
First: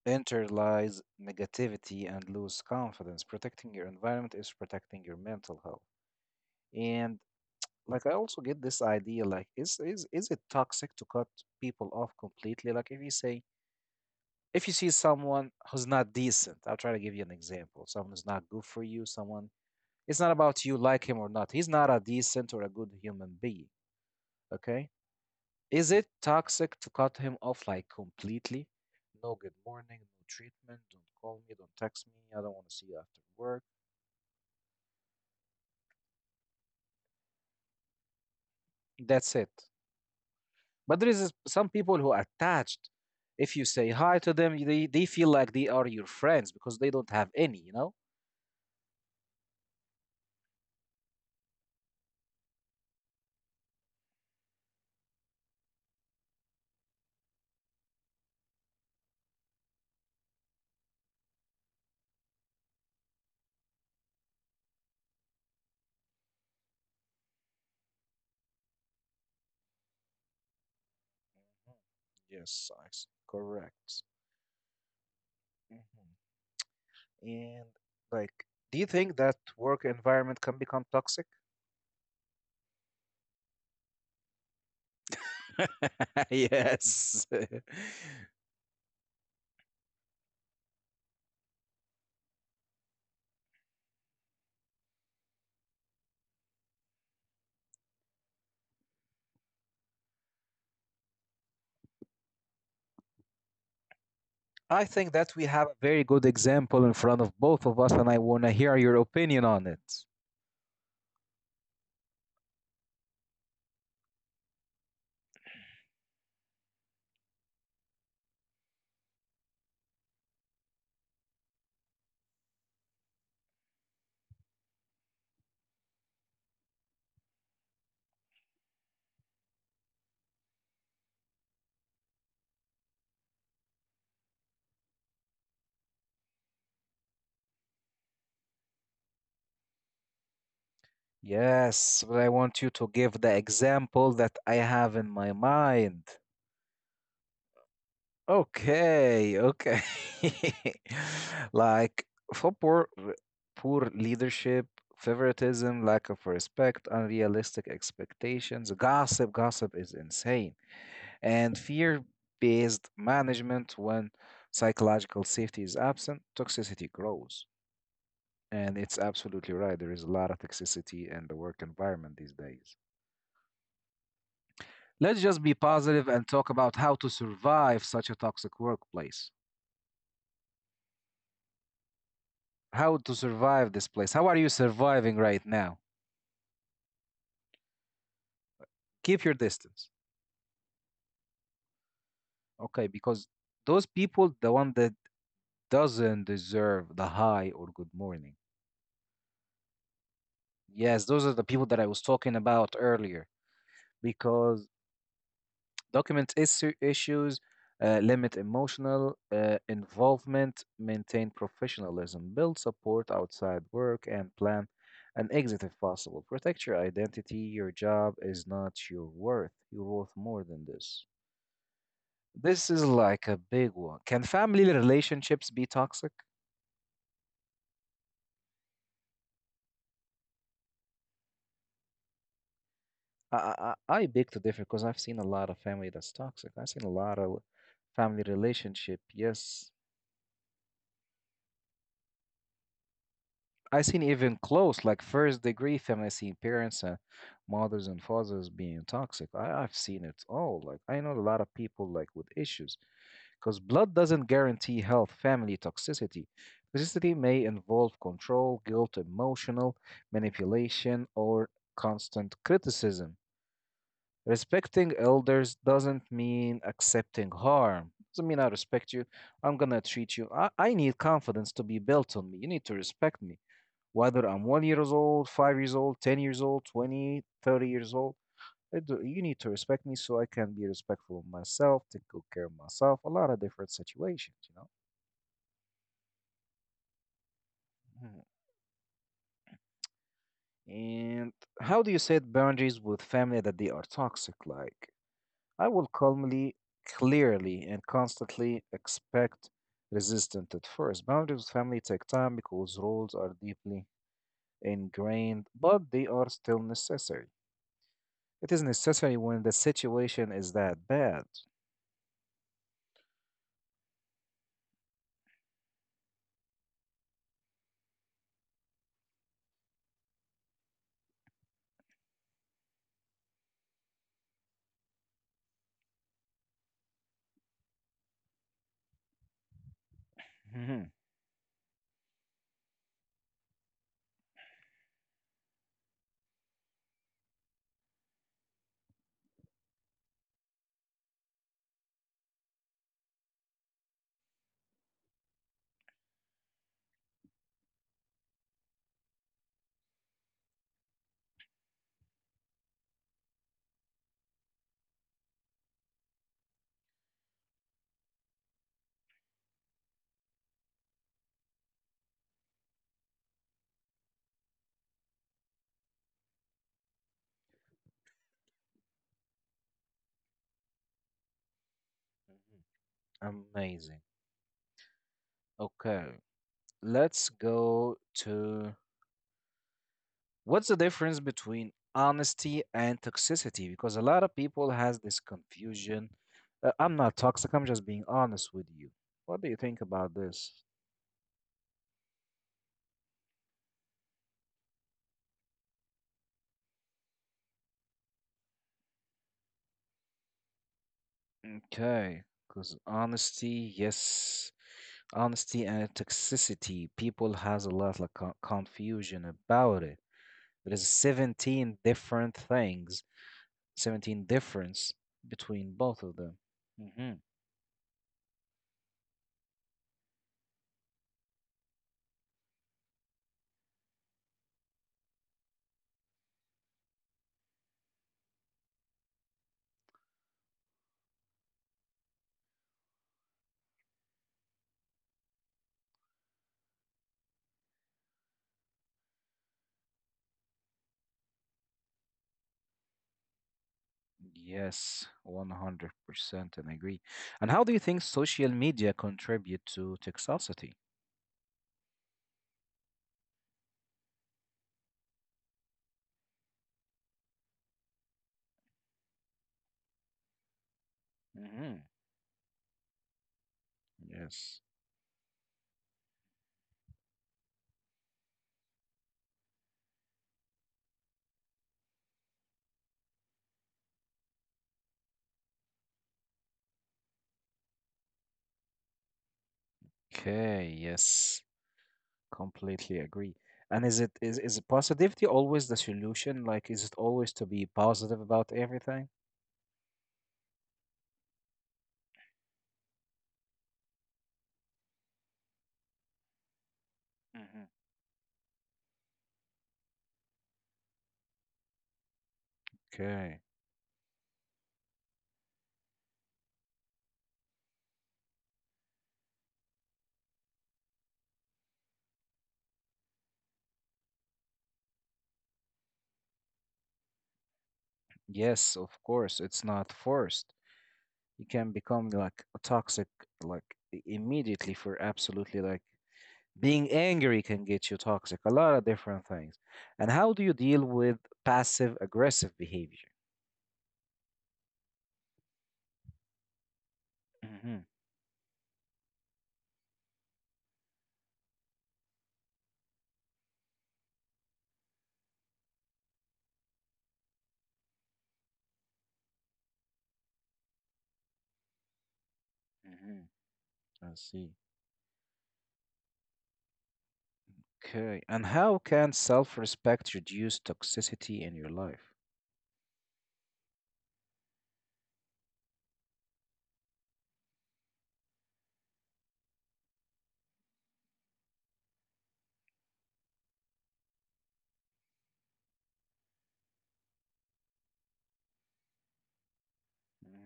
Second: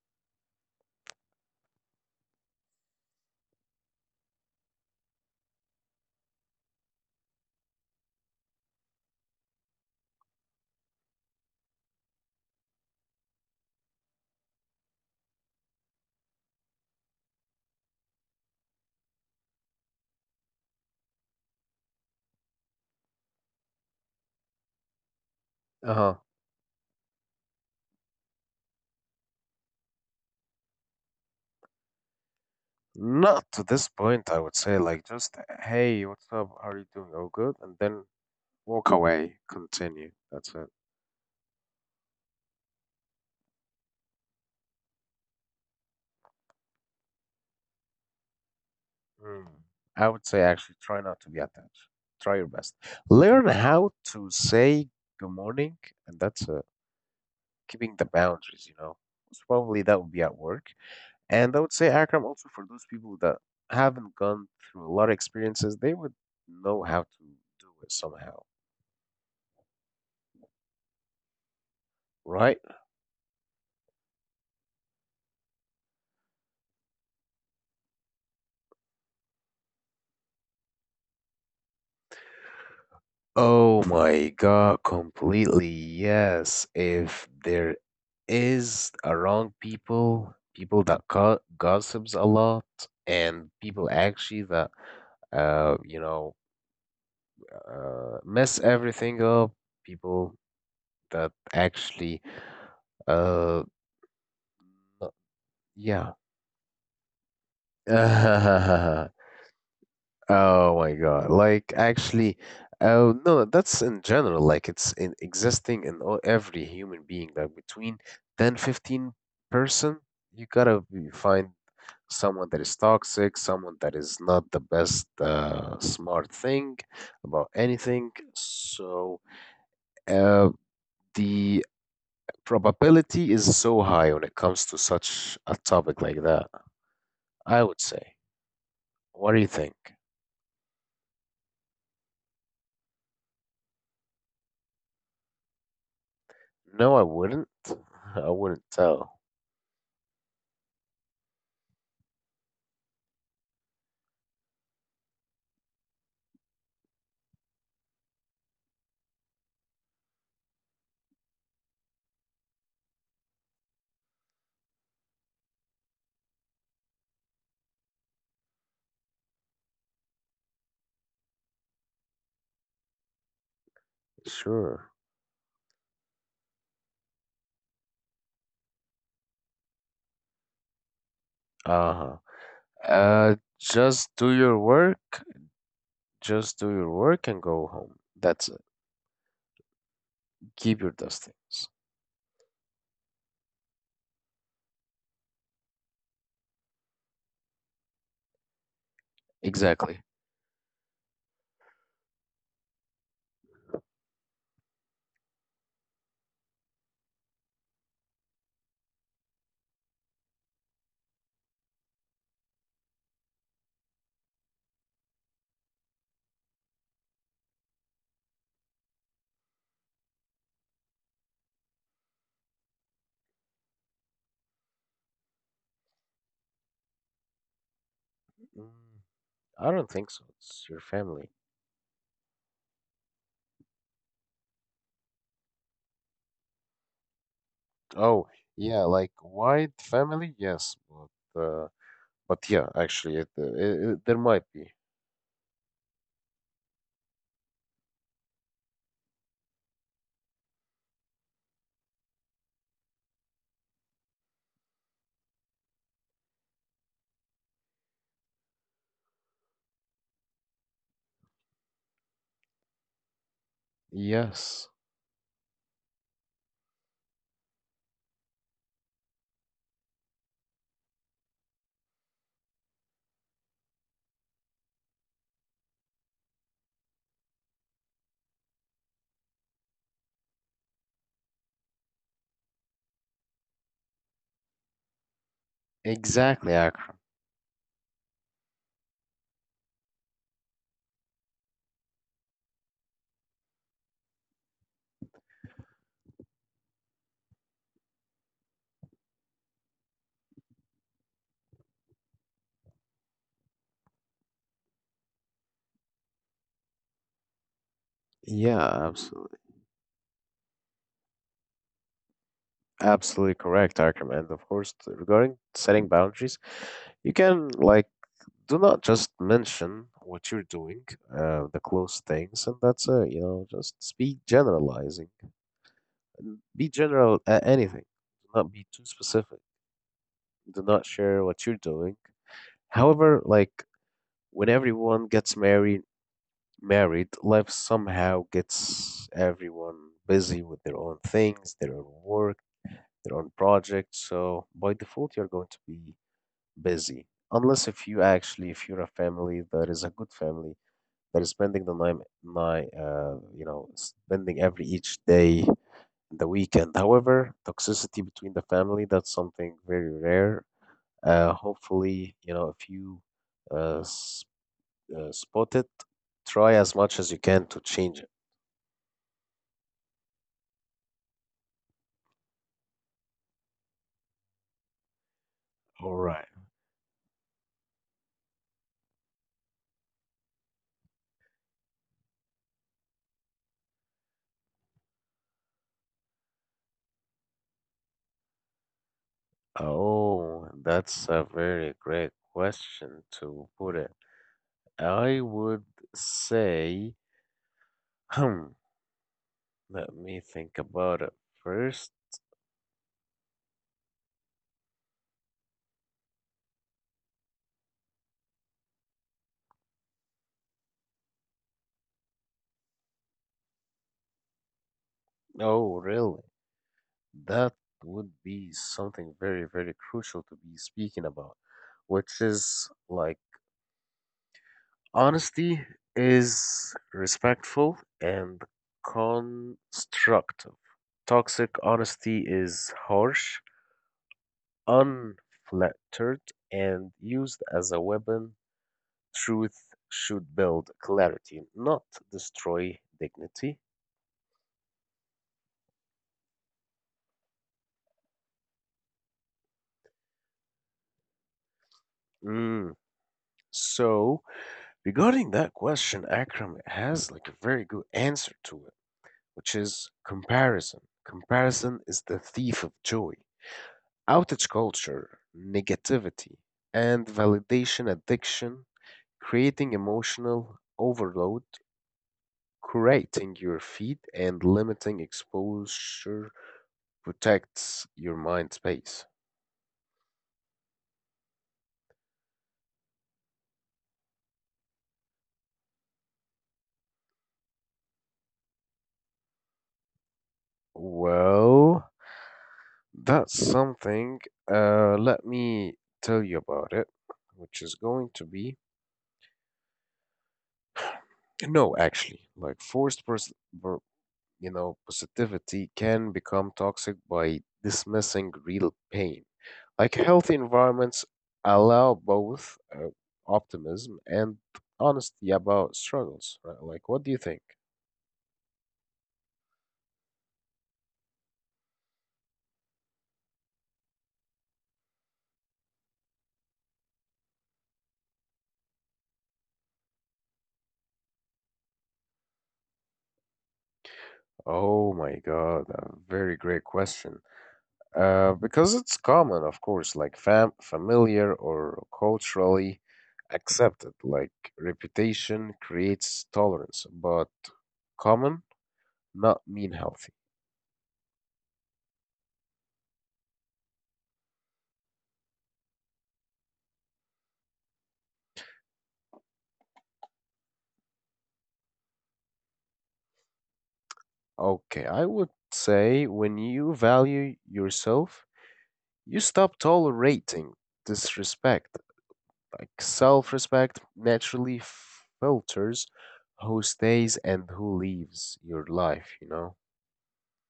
A: enter lies negativity and lose confidence. Protecting your environment is protecting your mental health. And like I also get this idea, like is it toxic to cut people off completely? Like if you say, if you see someone who's not decent, I'll try to give you an example. Someone who's not good for you, someone, it's not about you like him or not. He's not a decent or a good human being. Okay? Is it
B: Uh-huh.
A: toxic to cut him off like completely? No good morning, no treatment, don't call me, don't text me, I don't want to see you after
B: Not to
A: work.
B: this point, I would say, like just, hey, what's up, how are you doing, oh good, and then walk away,
A: That's it.
B: continue, that's it.
A: But there is some people who are attached. If you say hi to them, they feel like they are your friends because they don't have any, you know?
B: Mm. I would say actually try not to be attached. Try your best. Learn how to say good morning, and that's keeping the boundaries, you know. Most probably that would be at work. And I would say, Akram, also for those people that haven't gone through a lot of experiences, they would know how to do it somehow,
A: Mhm.
B: right?
A: Yes, correct. Mhm. And like, do you think that work environment can become toxic?
B: Oh my God, completely. Yes.
A: Yes.
B: If there is around people, people that go gossips a lot, and people actually that, you know, mess everything up, people that actually, uh,
A: I think
B: no-
A: that we have a very
B: yeah.
A: good example in front of both of us, and I want to hear your opinion on it.
B: Oh my God. Like actually, oh no, that's in general. Like it's in existing in all, every human being. Like between 10, 15 person, find someone that is toxic, someone that is not the best smart thing about anything. So, uh, the probability is so high when it comes to such a topic like that, I would say. What do you think?
A: Yes, but I want you to give the example that I have in my mind.
B: No, I wouldn't. I wouldn't tell.
A: Okay, okay. Like, for poor leadership, favoritism, lack of respect, unrealistic expectations, gossip, gossip is insane, and fear-based management. When psychological safety is absent, toxicity grows. And it's absolutely right. There is a lot of toxicity in the work environment these days.
B: Sure.
A: Let's just be positive and talk about how to survive such a toxic workplace.
B: Uh-huh.
A: How to survive this
B: Just
A: place, how
B: do
A: are you
B: your
A: surviving
B: work,
A: right now?
B: and go home. That's it.
A: Keep your distance.
B: Keep your distance.
A: Okay, because those people, the one that doesn't deserve the hi or good morning,
B: Exactly.
A: yes, those are the people that I was talking about earlier. Because document issue, issues, limit emotional involvement, maintain professionalism, build support outside work, and plan an exit if possible. Protect your identity, your job is not your worth, you're worth more than this. This is like a big one. Can family relationships be toxic?
B: Mm, I don't think so. It's your family.
A: I beg to differ because I've seen a lot of family that's toxic. I've seen a lot of family
B: Oh, yeah,
A: relationship.
B: like wide
A: Yes,
B: family, yes, but uh But yeah, actually,
A: I've seen
B: it, there
A: even
B: might be.
A: close, like first degree family. I've seen parents and mothers and fathers being toxic. I've seen it all. Like I know a lot of people like with issues. Because blood doesn't guarantee health, family toxicity. Toxicity may involve control, guilt, emotional manipulation, or constant criticism.
B: Yes,
A: Respecting elders doesn't mean accepting harm. Doesn't mean I respect you. I'm gonna treat you. I need confidence to be built on me. You need to respect me. Whether I'm 1 year old, 5 years old, 10 years old, 20, 30 years old. I do, you need to respect me so I can be respectful of myself, take good care of myself, a lot of different situations, you know?
B: exactly, Akram.
A: Mhm. And how do you set boundaries with family that they are toxic? Like, I will calmly, clearly, and constantly expect resistance at first. Boundaries with family take time because roles are deeply ingrained, but they are still necessary. It is
B: Yeah,
A: necessary
B: absolutely,
A: when the situation is that bad.
B: absolutely correct, Akram. And of course, regarding setting boundaries, you can like do not just mention what you're doing, the close things, and that's it. You know, just speak generalizing. Be general at anything. Do not be too specific. Do not
A: Mhm.
B: share what you're doing. However, like when everyone gets married, life somehow gets everyone busy with their own things, their own work, their own projects. So by default, you're going to be busy. Unless if you actually, if you're a family that is a good family, that is spending the night, you know, spending every each day the weekend. However, toxicity between the family, that's something very rare. Hopefully, if you uh, s- spot it, try as much as you can to change it.
A: Mhm. Amazing.
B: All
A: Okay.
B: right.
A: Let's go to, what's the difference between honesty and toxicity? Because a lot of people has this confusion. I'm not toxic, I'm just being honest with you. What do you think about
B: Oh,
A: this?
B: that's a very great question to put it. I would say, hmm, let me think about it first.
A: Okay, because honesty, yes, honesty and toxicity, people has a lot of confusion about it. There's 17 different things, 17 difference
B: Oh,
A: between both of
B: really?
A: them. Mhm.
B: That would be something very, very crucial to be speaking about, which is like honesty is respectful and constructive. Toxic honesty is harsh, unfiltered, and used as a weapon. Truth should build clarity, not destroy dignity.
A: Yes, 100% and agree. And how do you think social media contribute to toxicity?
B: Mm. So, regarding that question, Akram has like a very good answer to it, which is comparison.
A: Hmm.
B: Comparison is the thief of joy. Outage
A: Yes.
B: culture, negativity, and validation addiction, creating emotional overload, curating your feed, and limiting exposure protects your mind space.
A: Okay, yes. Completely agree. And is it is positivity always the solution? Like, is it always to be positive about everything?
B: Well, that's something. Let me tell you about it, which
A: Hmm.
B: is going to be no, actually, like
A: Okay.
B: you know, positivity can become toxic by dismissing real pain. Like healthy environments allow both optimism and honesty about struggles, right? Like, what do you think?
A: Yes, of course. It's not forced. You can become like a toxic, like, immediately for absolutely, like, being angry can get you toxic, a lot of different things. And how do you deal with passive aggressive behavior?
B: Oh my God, a very great question.
A: Hmm.
B: Because it's common, of course, like familiar or culturally accepted. Like reputation creates tolerance, but common not mean healthy.
A: Hmm, I see. Okay. And how can self respect reduce toxicity in your life?
B: Okay, I would say when you value yourself, you stop tolerating disrespect. Like self-respect naturally filters who stays and who leaves your life, you know?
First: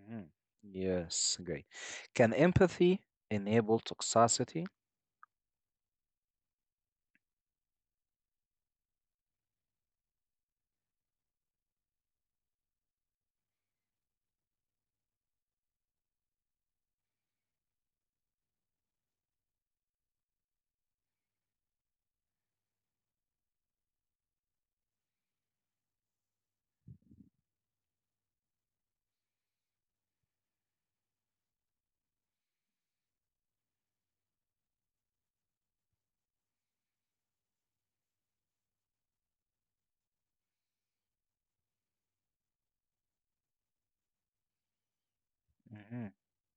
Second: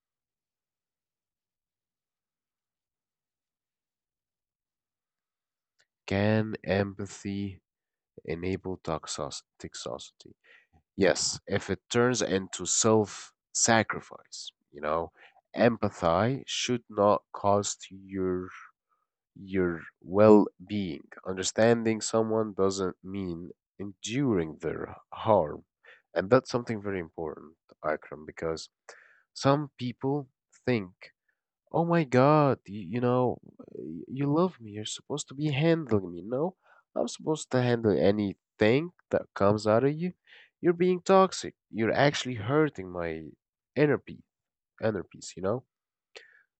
A: Hmm. Yes, great. Can empathy enable toxicity?
B: Can empathy enable toxicity? Yes, if it turns into self-sacrifice, you know, empathy should not cost your. Your well being. Understanding someone doesn't mean enduring their harm. And that's something very important, Akram, because some people think, oh my God, you know, you love me. You're supposed to be handling me. No, I'm supposed to handle anything that comes out of you. You're being toxic. You're actually hurting my inner peace, inner peace, you know?
A: Hmm.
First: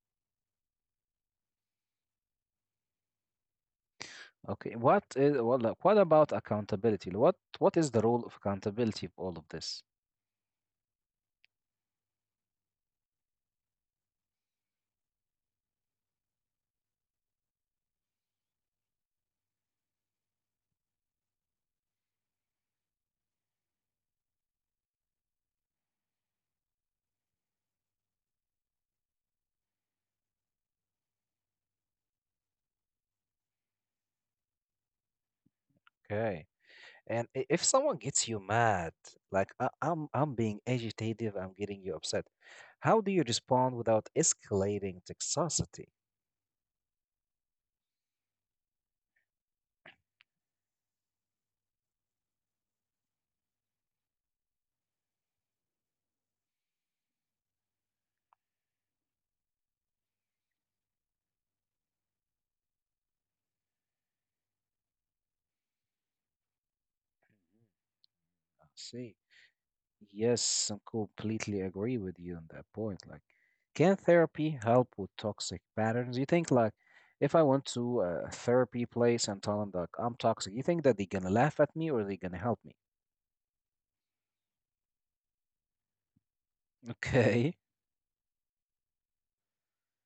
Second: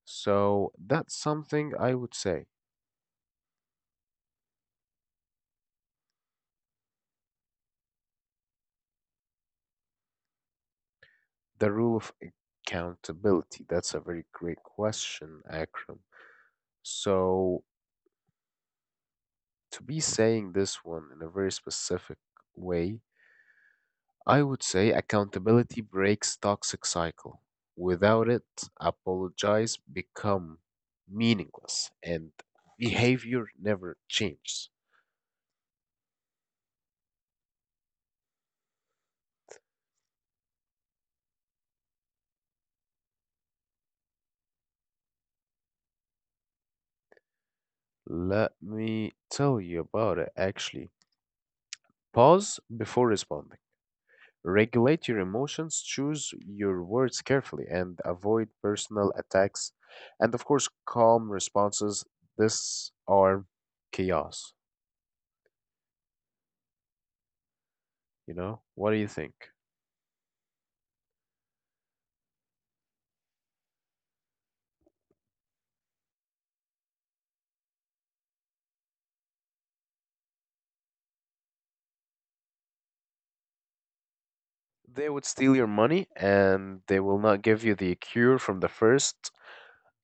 B: So that's something I would say.
A: Okay. What is what, like, what about accountability? What is the role of accountability of all of this?
B: The rule of accountability. That's a very great question, Akram. So, to be saying this one in a very specific way, I would say accountability breaks toxic cycle. Without it, apologize become meaningless and behavior never changes.
A: Okay. And if someone gets you mad, like, I'm being agitative, I'm getting you upset, how do you respond without escalating toxicity?
B: Let me tell you about it actually. Pause before responding. Regulate your emotions, choose your words carefully, and avoid personal attacks. And of course, calm responses. This are chaos,
A: Mhm,
B: you know?
A: I
B: What do you
A: see.
B: think?
A: Yes, I completely agree with you on that point. Like, can therapy help with toxic patterns? You think, like, if I went to a therapy place and tell them like I'm toxic, you think that they're gonna laugh at me or they're gonna help me?
B: They would steal your money and they will not
A: Okay.
B: give you the cure from the first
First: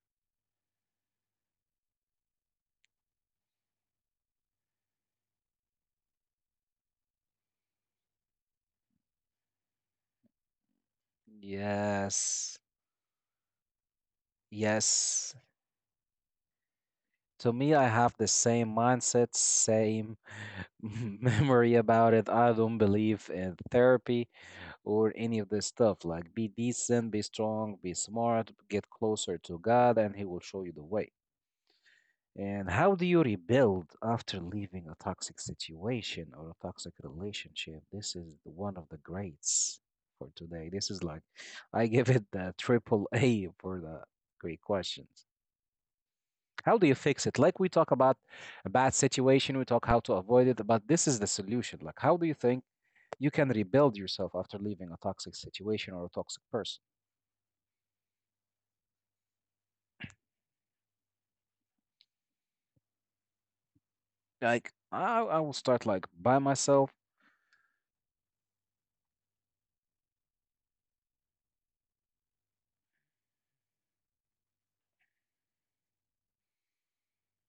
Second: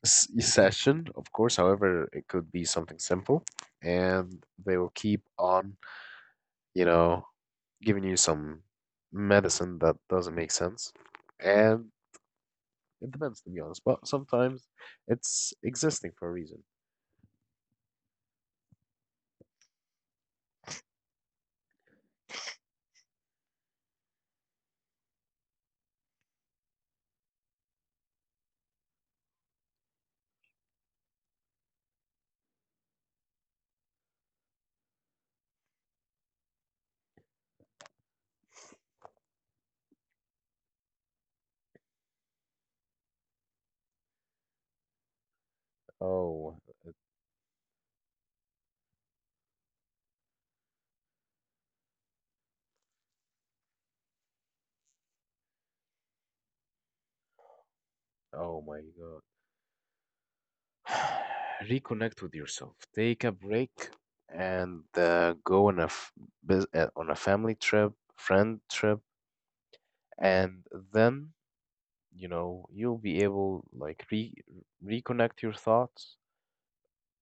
B: session, of course. However, it could be something simple. And they will keep on, you know, giving you some medicine that doesn't make sense. And
A: Yes,
B: it depends, to be honest. But sometimes
A: yes.
B: it's existing for a reason.
A: To me, I have the same mindset, same memory about it. I don't believe in therapy or any of this stuff. Like, be decent, be strong, be smart, get closer to God, and He will show you the way. And how do you rebuild after leaving a toxic situation or a toxic relationship? This is one of the greats for today. This is like, I give it the triple A for the great questions.
B: Oh,
A: How do you fix it? Like, we talk about a bad situation, we talk how to avoid it, but this is the solution. Like, how do you think you can rebuild yourself after leaving a toxic situation or a toxic person?
B: oh my God. Reconnect with yourself. Take a break
A: Like
B: and
A: I will start
B: go on a
A: like by myself.
B: on a family trip, friend trip, and then you know you'll be able like reconnect your thoughts,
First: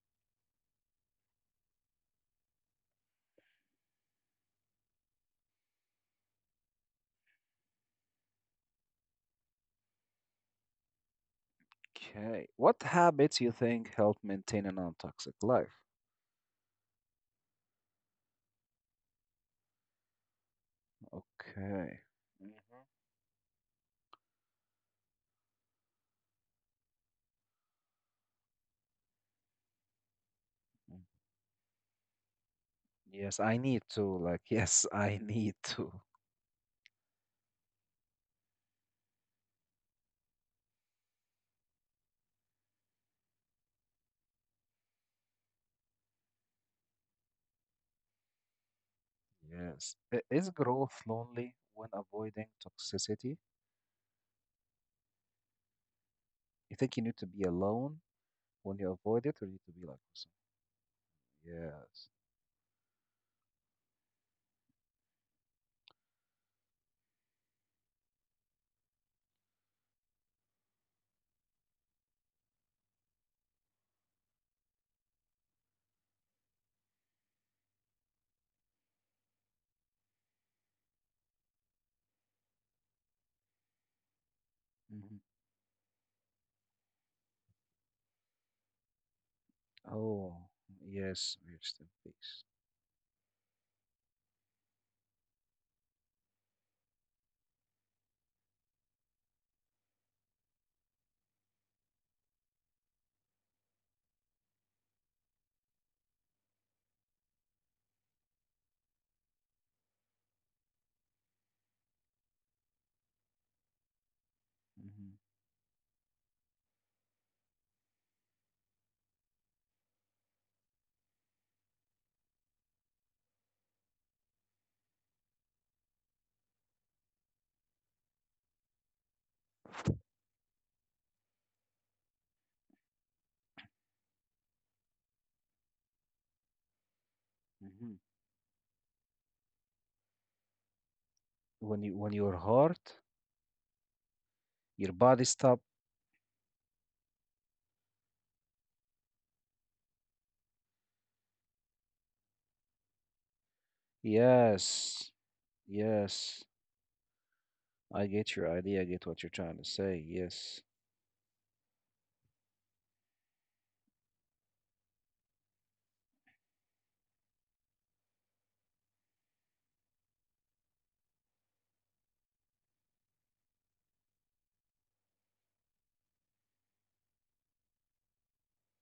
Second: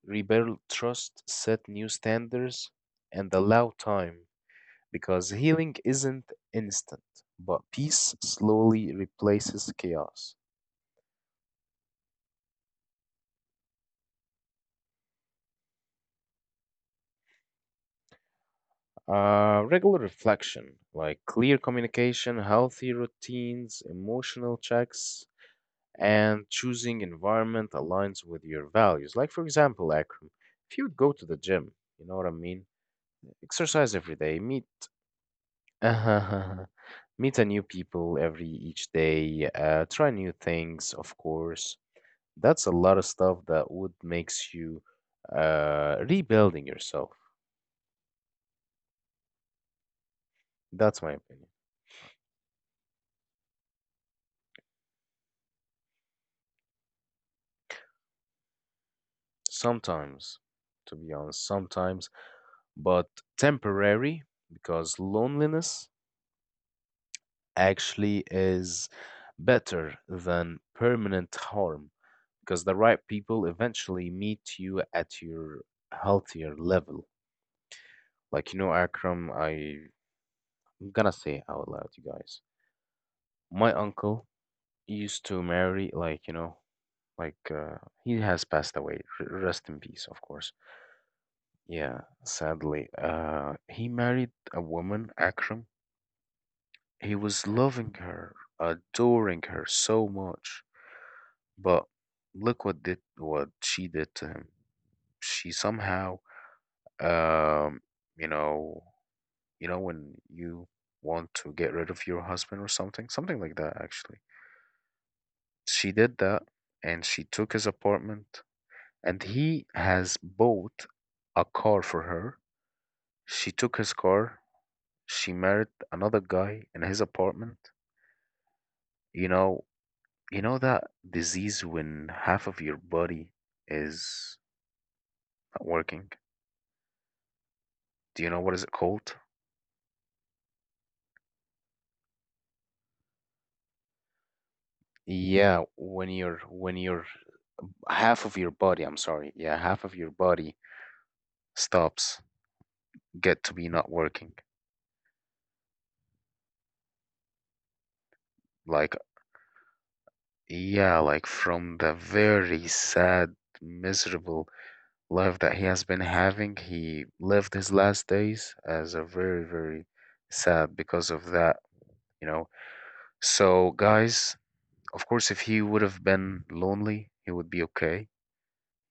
B: rebuild trust, set new standards, and allow time, because healing isn't instant, but peace slowly replaces chaos.
A: Okay, what habits you think help maintain a non-toxic life?
B: Regular reflection, like clear
A: Okay.
B: communication, healthy
A: Mhm.
B: routines, emotional checks, and choosing environment aligns with your values. Like, for example, Akram, if you would go to the gym, you know what I mean?
A: Yes, I
B: Exercise
A: need to.
B: every day,
A: Like,
B: meet.
A: yes, I need to.
B: Meet a new people every each day, try new things, of course. That's a lot of stuff that would makes you rebuilding yourself.
A: Yes. Is
B: That's my
A: growth
B: opinion.
A: lonely when avoiding toxicity? You think you need to be alone when you avoid it, or you need to be like, with
B: Sometimes,
A: some—
B: to be honest, sometimes,
A: yes.
B: but temporary, because loneliness actually is better than permanent harm, because the right people eventually meet you at your healthier level. Like, you know, Akram, I'm gonna say out loud, you guys. My uncle used to
A: Hmm.
B: marry, like, you know, like he has passed away. Rest in peace, of course.
A: Oh, yes, rest in
B: Yeah,
A: peace.
B: sadly. He married a woman, Akram. He was loving her, adoring her so much. But look what did what she did to him. She somehow, um, you know, you know when you want to get rid of your husband or something, something like that. Actually,
A: Hmm.
B: she did that, and she took his apartment, and he has bought a car for her. She took his car. She married another guy in his apartment. You know, you know that disease when half of your body is not working.
A: Hmm.
B: Do you know what is it called?
A: When you, when your heart, your body
B: Yeah,
A: stop.
B: when you're half of your body, I'm sorry. Yeah, half of your body. Stops. Get to be not working.
A: Yes, yes, I get your idea. I
B: Like,
A: get what you're trying to say. Yes.
B: yeah, like from the very sad, miserable life that he has been having. He lived his last days as a very, very sad because of that, you know. So, guys, of course, if he would have been lonely, he would be okay.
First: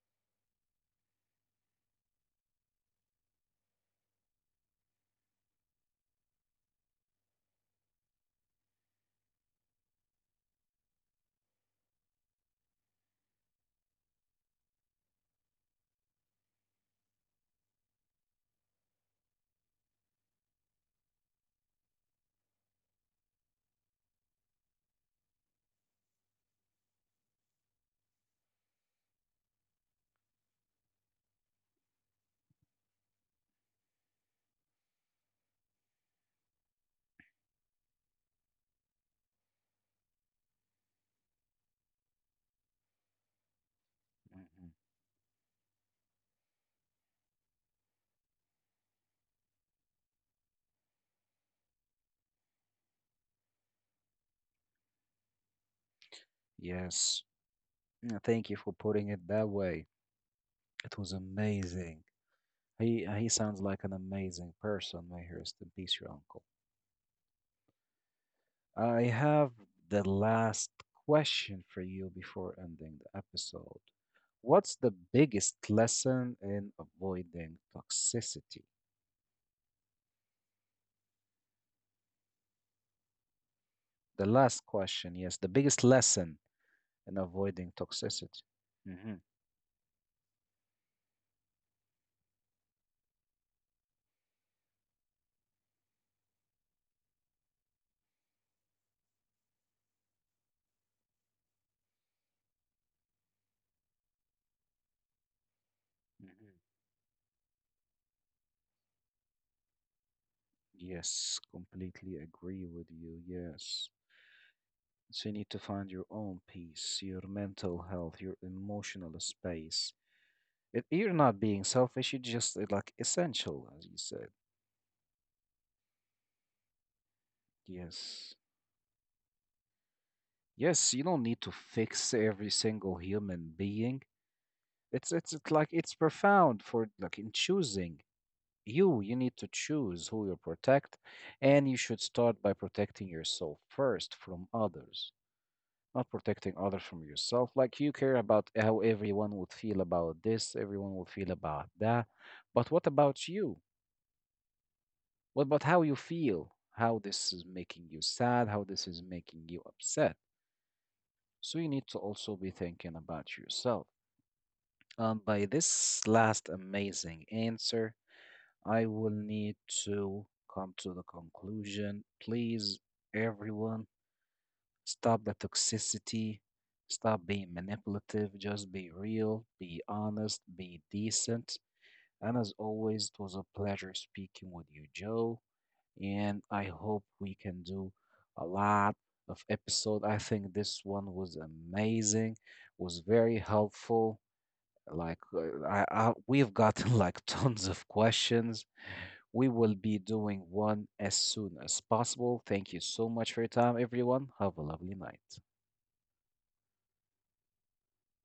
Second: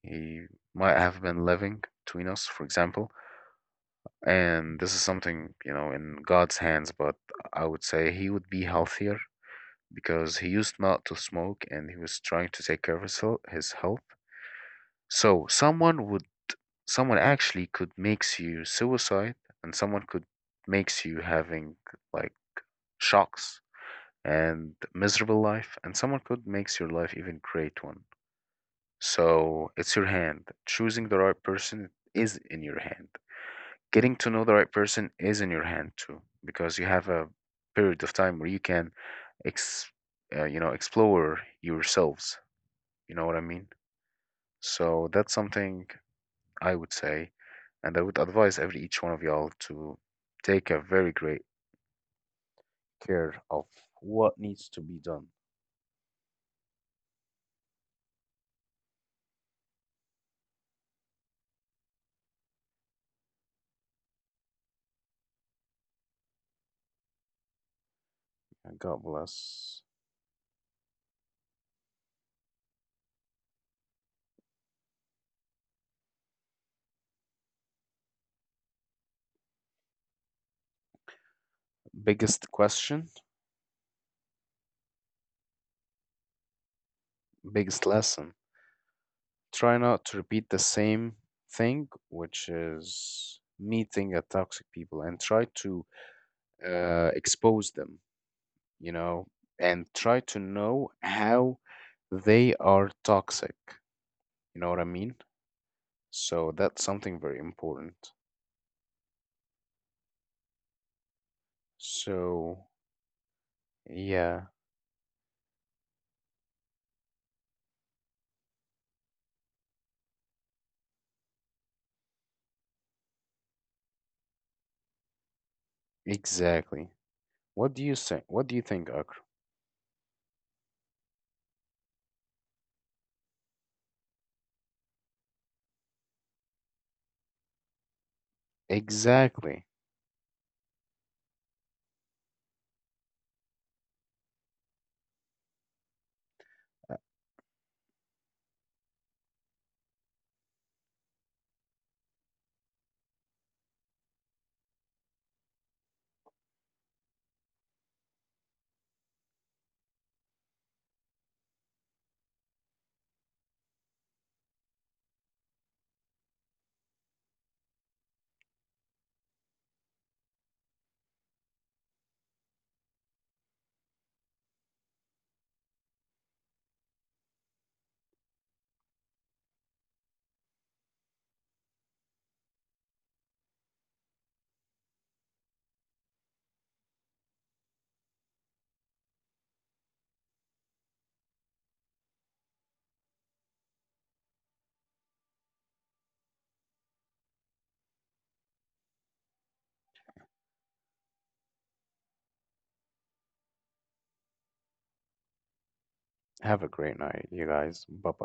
B: He might have been living between us, for example. And this is something, you know, in God's hands, but I would say he would be healthier because he used not to smoke and he was trying to take care of his, his health. So someone would someone actually could makes you suicide, and someone could makes you having like shocks and miserable life, and someone could makes your life even great one. So it's your hand. Choosing the right person is in your hand. Getting to know the right person is in your hand too, because you have a period of time where you can ex you know, explore yourselves. You know what I mean?
A: Hmm.
B: So that's something I would say, and I would advise every each one of y'all to take a very great care of what needs to be done.
A: Yes. Mm, thank you for putting it that way. It was amazing. He sounds like an amazing person. May he rest in peace, your uncle.
B: And
A: I
B: God
A: have
B: bless.
A: the last question for you before ending the episode. What's the biggest lesson in avoiding toxicity?
B: Biggest question,
A: The last question, yes, the biggest lesson in avoiding
B: biggest lesson.
A: toxicity. Hmm.
B: Try not to repeat the same thing, which is meeting a toxic people, and try to expose them, you know, and try to know how they are toxic. You know what I mean? So
A: Hmm.
B: that's something very important.
A: Yes, completely agree
B: So
A: with you. Yes.
B: yeah,
A: So you need to find your own peace, your mental health, your emotional space. It, you're not being selfish, you're just like essential, as you said.
B: exactly. What do you say?
A: Yes.
B: What do you think, Akram?
A: Yes, you don't need to fix every single human being. It's like it's profound for like in choosing you, you need to
B: Exactly.
A: choose who you protect, and you should start by protecting yourself first from others, not protecting others from yourself. Like, you care about how everyone would feel about this, everyone would feel about that. But what about you? What about how you feel? How this is making you sad? How this is making you upset? So you need to also be thinking about yourself. And by this last amazing answer, I will need to come to the conclusion. Please, everyone, stop the toxicity. Stop being manipulative. Just be real, be honest, be decent. And as always, it was a pleasure speaking with you, Joe. And I hope we can do a lot of episode. I think this one was amazing, was very helpful. Like we've gotten like tons of questions. We will be doing one as soon as possible. Thank you so much for your time, everyone. Have a lovely night.
B: Have a great night, you guys. Bye bye.